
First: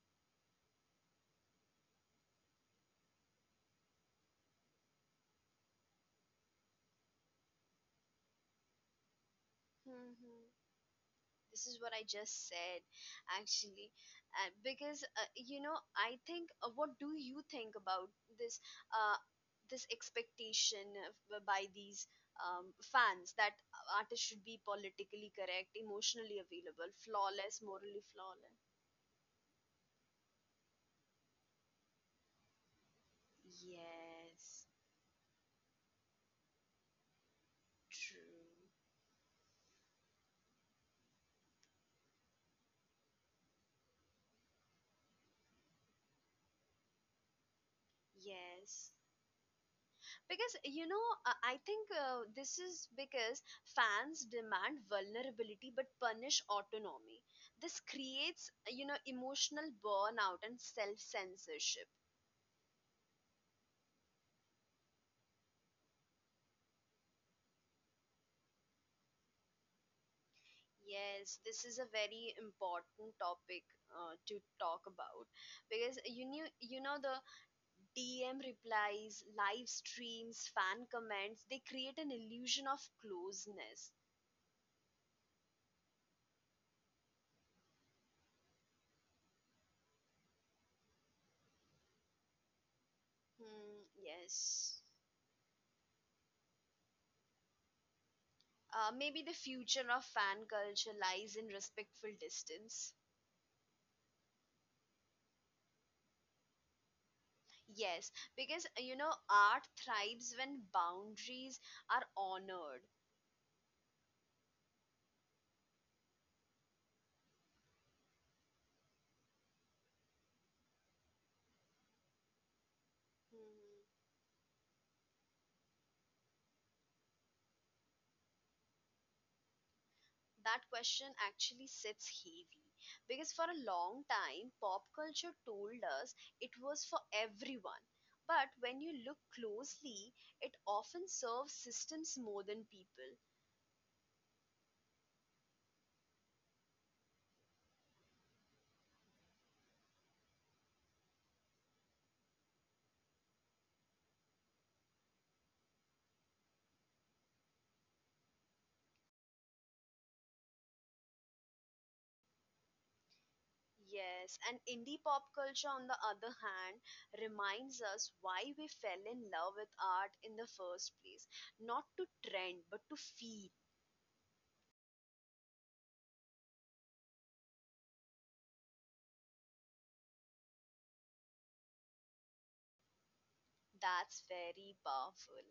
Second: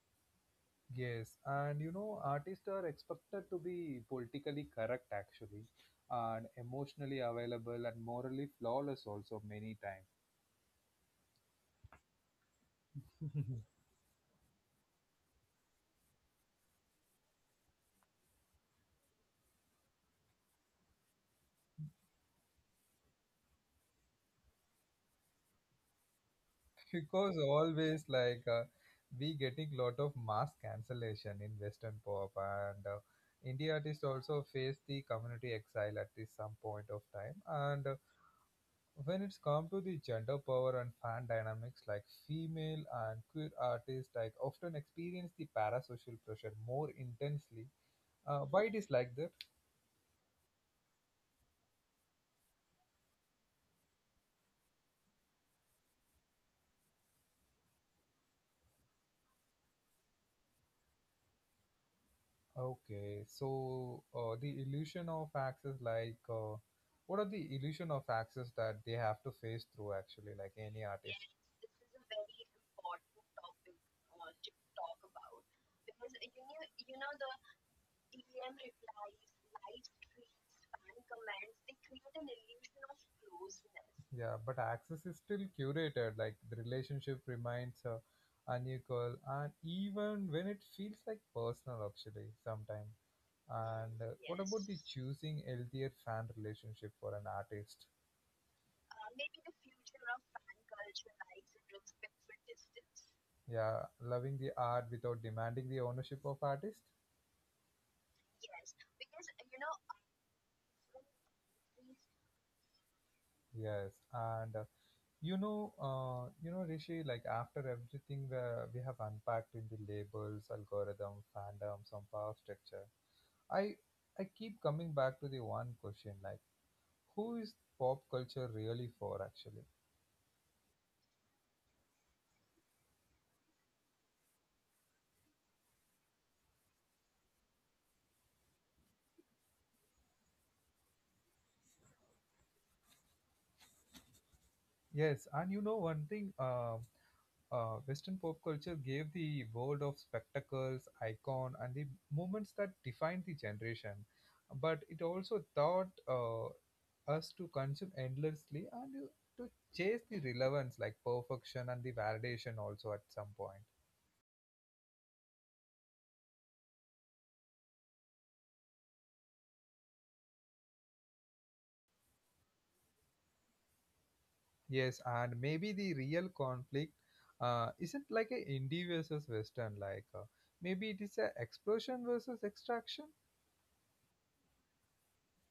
S1: Yes, and you know artists are expected to be politically correct actually, and emotionally available and morally flawless also many times.
S2: This is what I just said, actually, uh, because uh, you know I think. Uh, what do you think about this? Uh, this expectation of, uh, by these um, fans that uh, artists should be politically correct, emotionally available,
S1: Because
S2: flawless, morally
S1: always like
S2: flawless.
S1: uh, we getting lot of mass cancellation in western pop, and uh, indie artists also
S2: Yes,
S1: face the community exile at this some point of time, and uh,
S2: true.
S1: when it's come to the gender power and fan dynamics, like female and queer artists like often experience the parasocial pressure more intensely, uh, why it is
S2: Yes.
S1: like that?
S2: Because, you know, uh, I think uh, this is because fans demand vulnerability but punish autonomy. This creates, uh, you know, emotional burnout and self censorship.
S1: Okay, so uh, the illusion of access, like, uh, what are the illusion of access that they have to face through actually, like any artist?
S2: Yes, this is a very important topic uh, to talk about, because you knew, you know, the D M replies, live streams, fan comments, they create an illusion of closeness.
S1: Yeah, but access is still curated, like the relationship remains uh, unequal, and even when it feels like personal, actually, sometimes.
S2: Hmm,
S1: And uh, what about the
S2: yes.
S1: choosing healthier fan relationship for an artist?
S2: Uh, maybe the future of fan culture lies in respectful distance.
S1: Yeah, loving the art without demanding the ownership of artist.
S2: Yes, because uh, you know, art thrives when boundaries are honored.
S1: Yes, and uh, you know, uh, you know, Rishi, like after everything uh, we have unpacked in the labels, algorithm, fandom, some power structure, I I
S2: Hmm.
S1: keep coming back to the one question, like who is pop culture really for, actually?
S2: That question actually sits heavy, because for a long time, pop culture told us it was for everyone. But when you look closely, it often serves systems more than people.
S1: Yes, and you know one thing, uh, uh, Western pop culture gave the world of spectacles, icon, and the moments that defined the generation, but it also taught uh, us to consume endlessly and you- to chase the relevance, like perfection and the validation also at some point.
S2: Yes, and indie pop culture, on the other hand, reminds us why we fell in love with art in the first place. Not to trend, but to feel.
S1: Yes, and maybe the real conflict uh, isn't like a indie versus western, like uh, maybe it is a explosion versus extraction.
S2: That's very powerful,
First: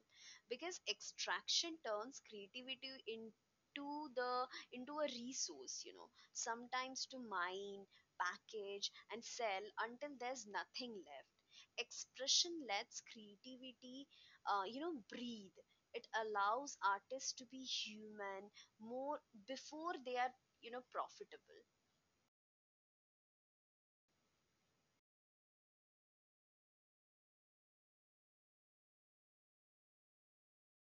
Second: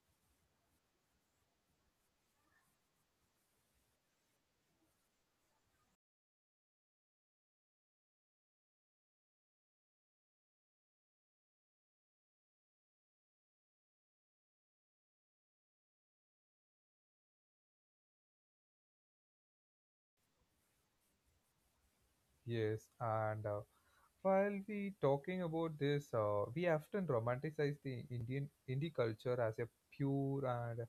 S2: because extraction turns creativity into the into a resource, you know, sometimes to mine, package and sell until there's nothing left. Expression lets creativity uh, you know breathe. It allows artists to be human more before they are, you know, profitable.
S1: Yes, and uh, while we talking about this, uh, we often romanticize the Indian indie culture as a pure and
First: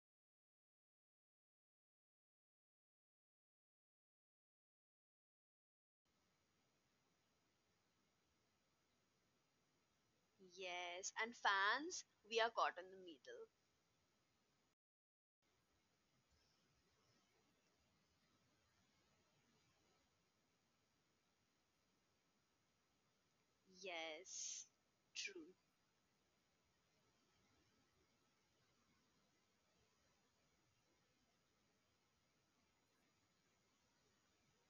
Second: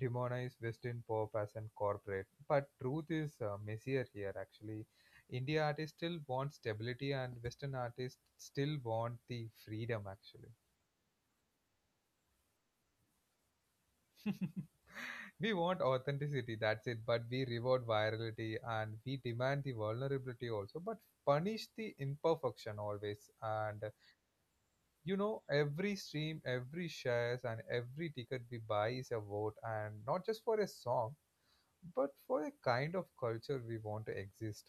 S1: demonize Western pop as an corporate. But truth is uh, messier here. Actually, India artists still want stability, and Western artists still want the freedom. Actually,
S2: Yes, and fans, we are caught in the middle.
S1: we want authenticity. That's it. But we reward virality and we demand the vulnerability also, but punish the imperfection always. And
S2: Yes.
S1: you know,
S2: True.
S1: every stream, every shares, and every ticket we buy is a vote, and not just for a song, but for a kind of culture we want to exist.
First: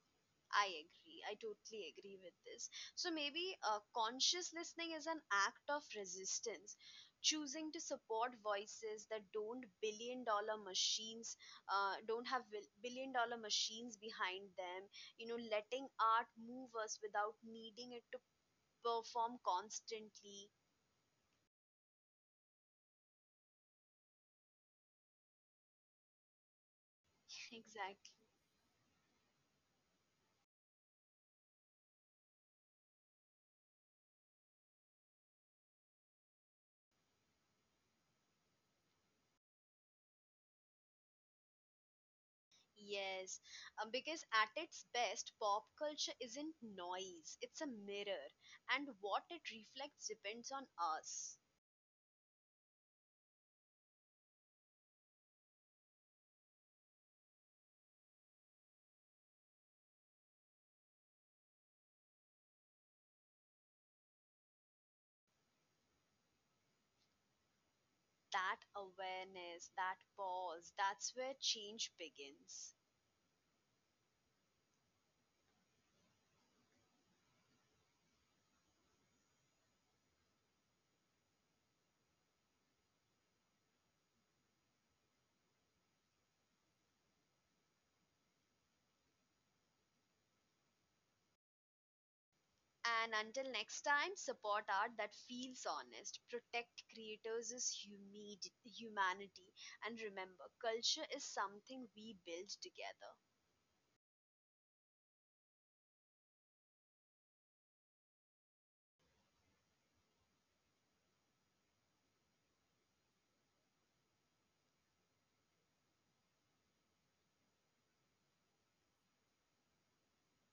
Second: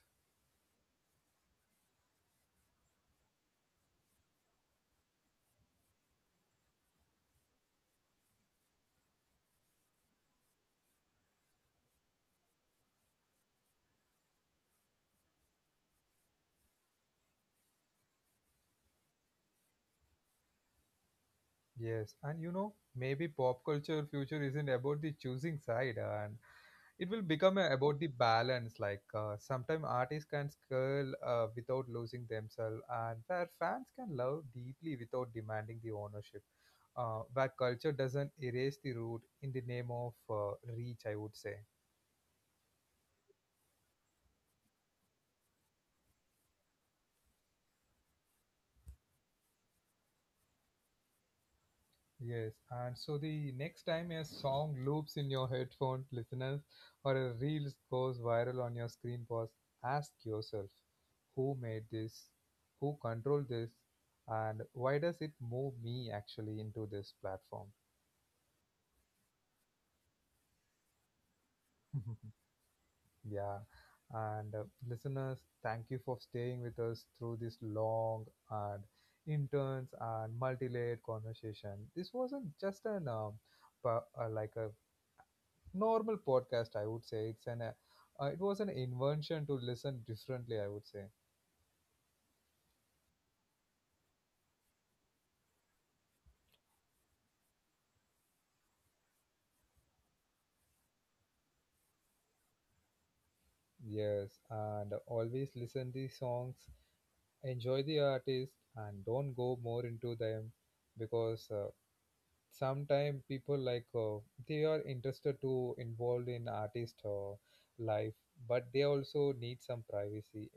S2: I agree. I totally agree with this. So maybe uh, conscious listening is an act of resistance, choosing to support voices that don't billion dollar machines, uh, don't have bil- billion dollar machines behind them. You know, letting art move us without needing it to perform constantly.
S1: Yes, and you know, maybe pop culture future isn't about the choosing side, and it will become a, about the
S2: Exactly.
S1: balance. Like uh, sometimes artists can scale uh, without losing themselves, and where fans can love deeply without demanding the ownership. Uh, where culture doesn't erase the root in the name of uh, reach, I would say.
S2: Yes, um, because at its best, pop culture isn't noise, it's a mirror, and what it reflects depends on us.
S1: Yes, and so the next time a song loops in your headphone listeners, or a reel goes viral on your screen, pause, ask yourself who made this, who controlled this, and why does it move me actually into this platform?
S2: That awareness, that pause, that's where change begins.
S1: Yeah, and uh, listeners, thank you for staying with us through this long and intense and multi-layered conversation. This wasn't just an um, pa- uh, like a normal podcast, I would say, it's an uh, uh, it was an invention to listen differently, I would say.
S2: And until next time, support art that feels honest, protect creators' humanity, and remember, culture is something we build together.
S1: Yes, and always listen the songs, enjoy the artist and don't go more into them, because uh, sometimes people like uh, they are interested to involved in artist uh, life, but they also need some privacy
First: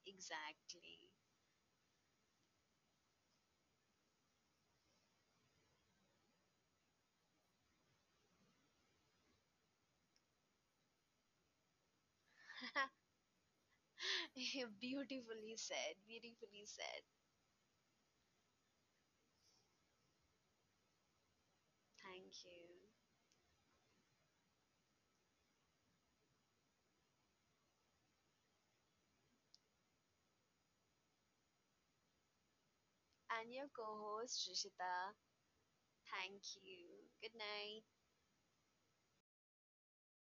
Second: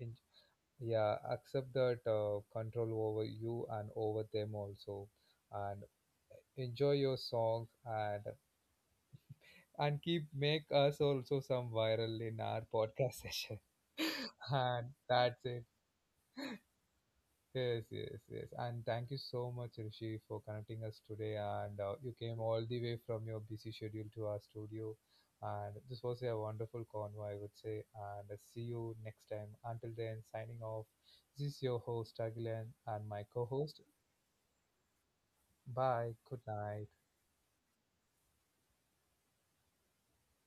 S1: in,
S2: Exactly.
S1: yeah, accept that uh, control over you and over them also, and enjoy your songs, and and keep make us also some viral in our podcast session. And that's
S2: Beautifully
S1: it.
S2: said, beautifully said.
S1: Yes, yes, yes. And thank you so much, Rishi, for connecting us today. And uh, you
S2: Thank
S1: came all the
S2: you.
S1: way from your busy schedule to our studio. And this was a wonderful convo, I would say. And uh, see you next time. Until then, signing off. This is your host, Agilan, and my co
S2: And your
S1: host.
S2: co host, Rishita,
S1: Bye. Good
S2: thank
S1: night.
S2: you. Good night.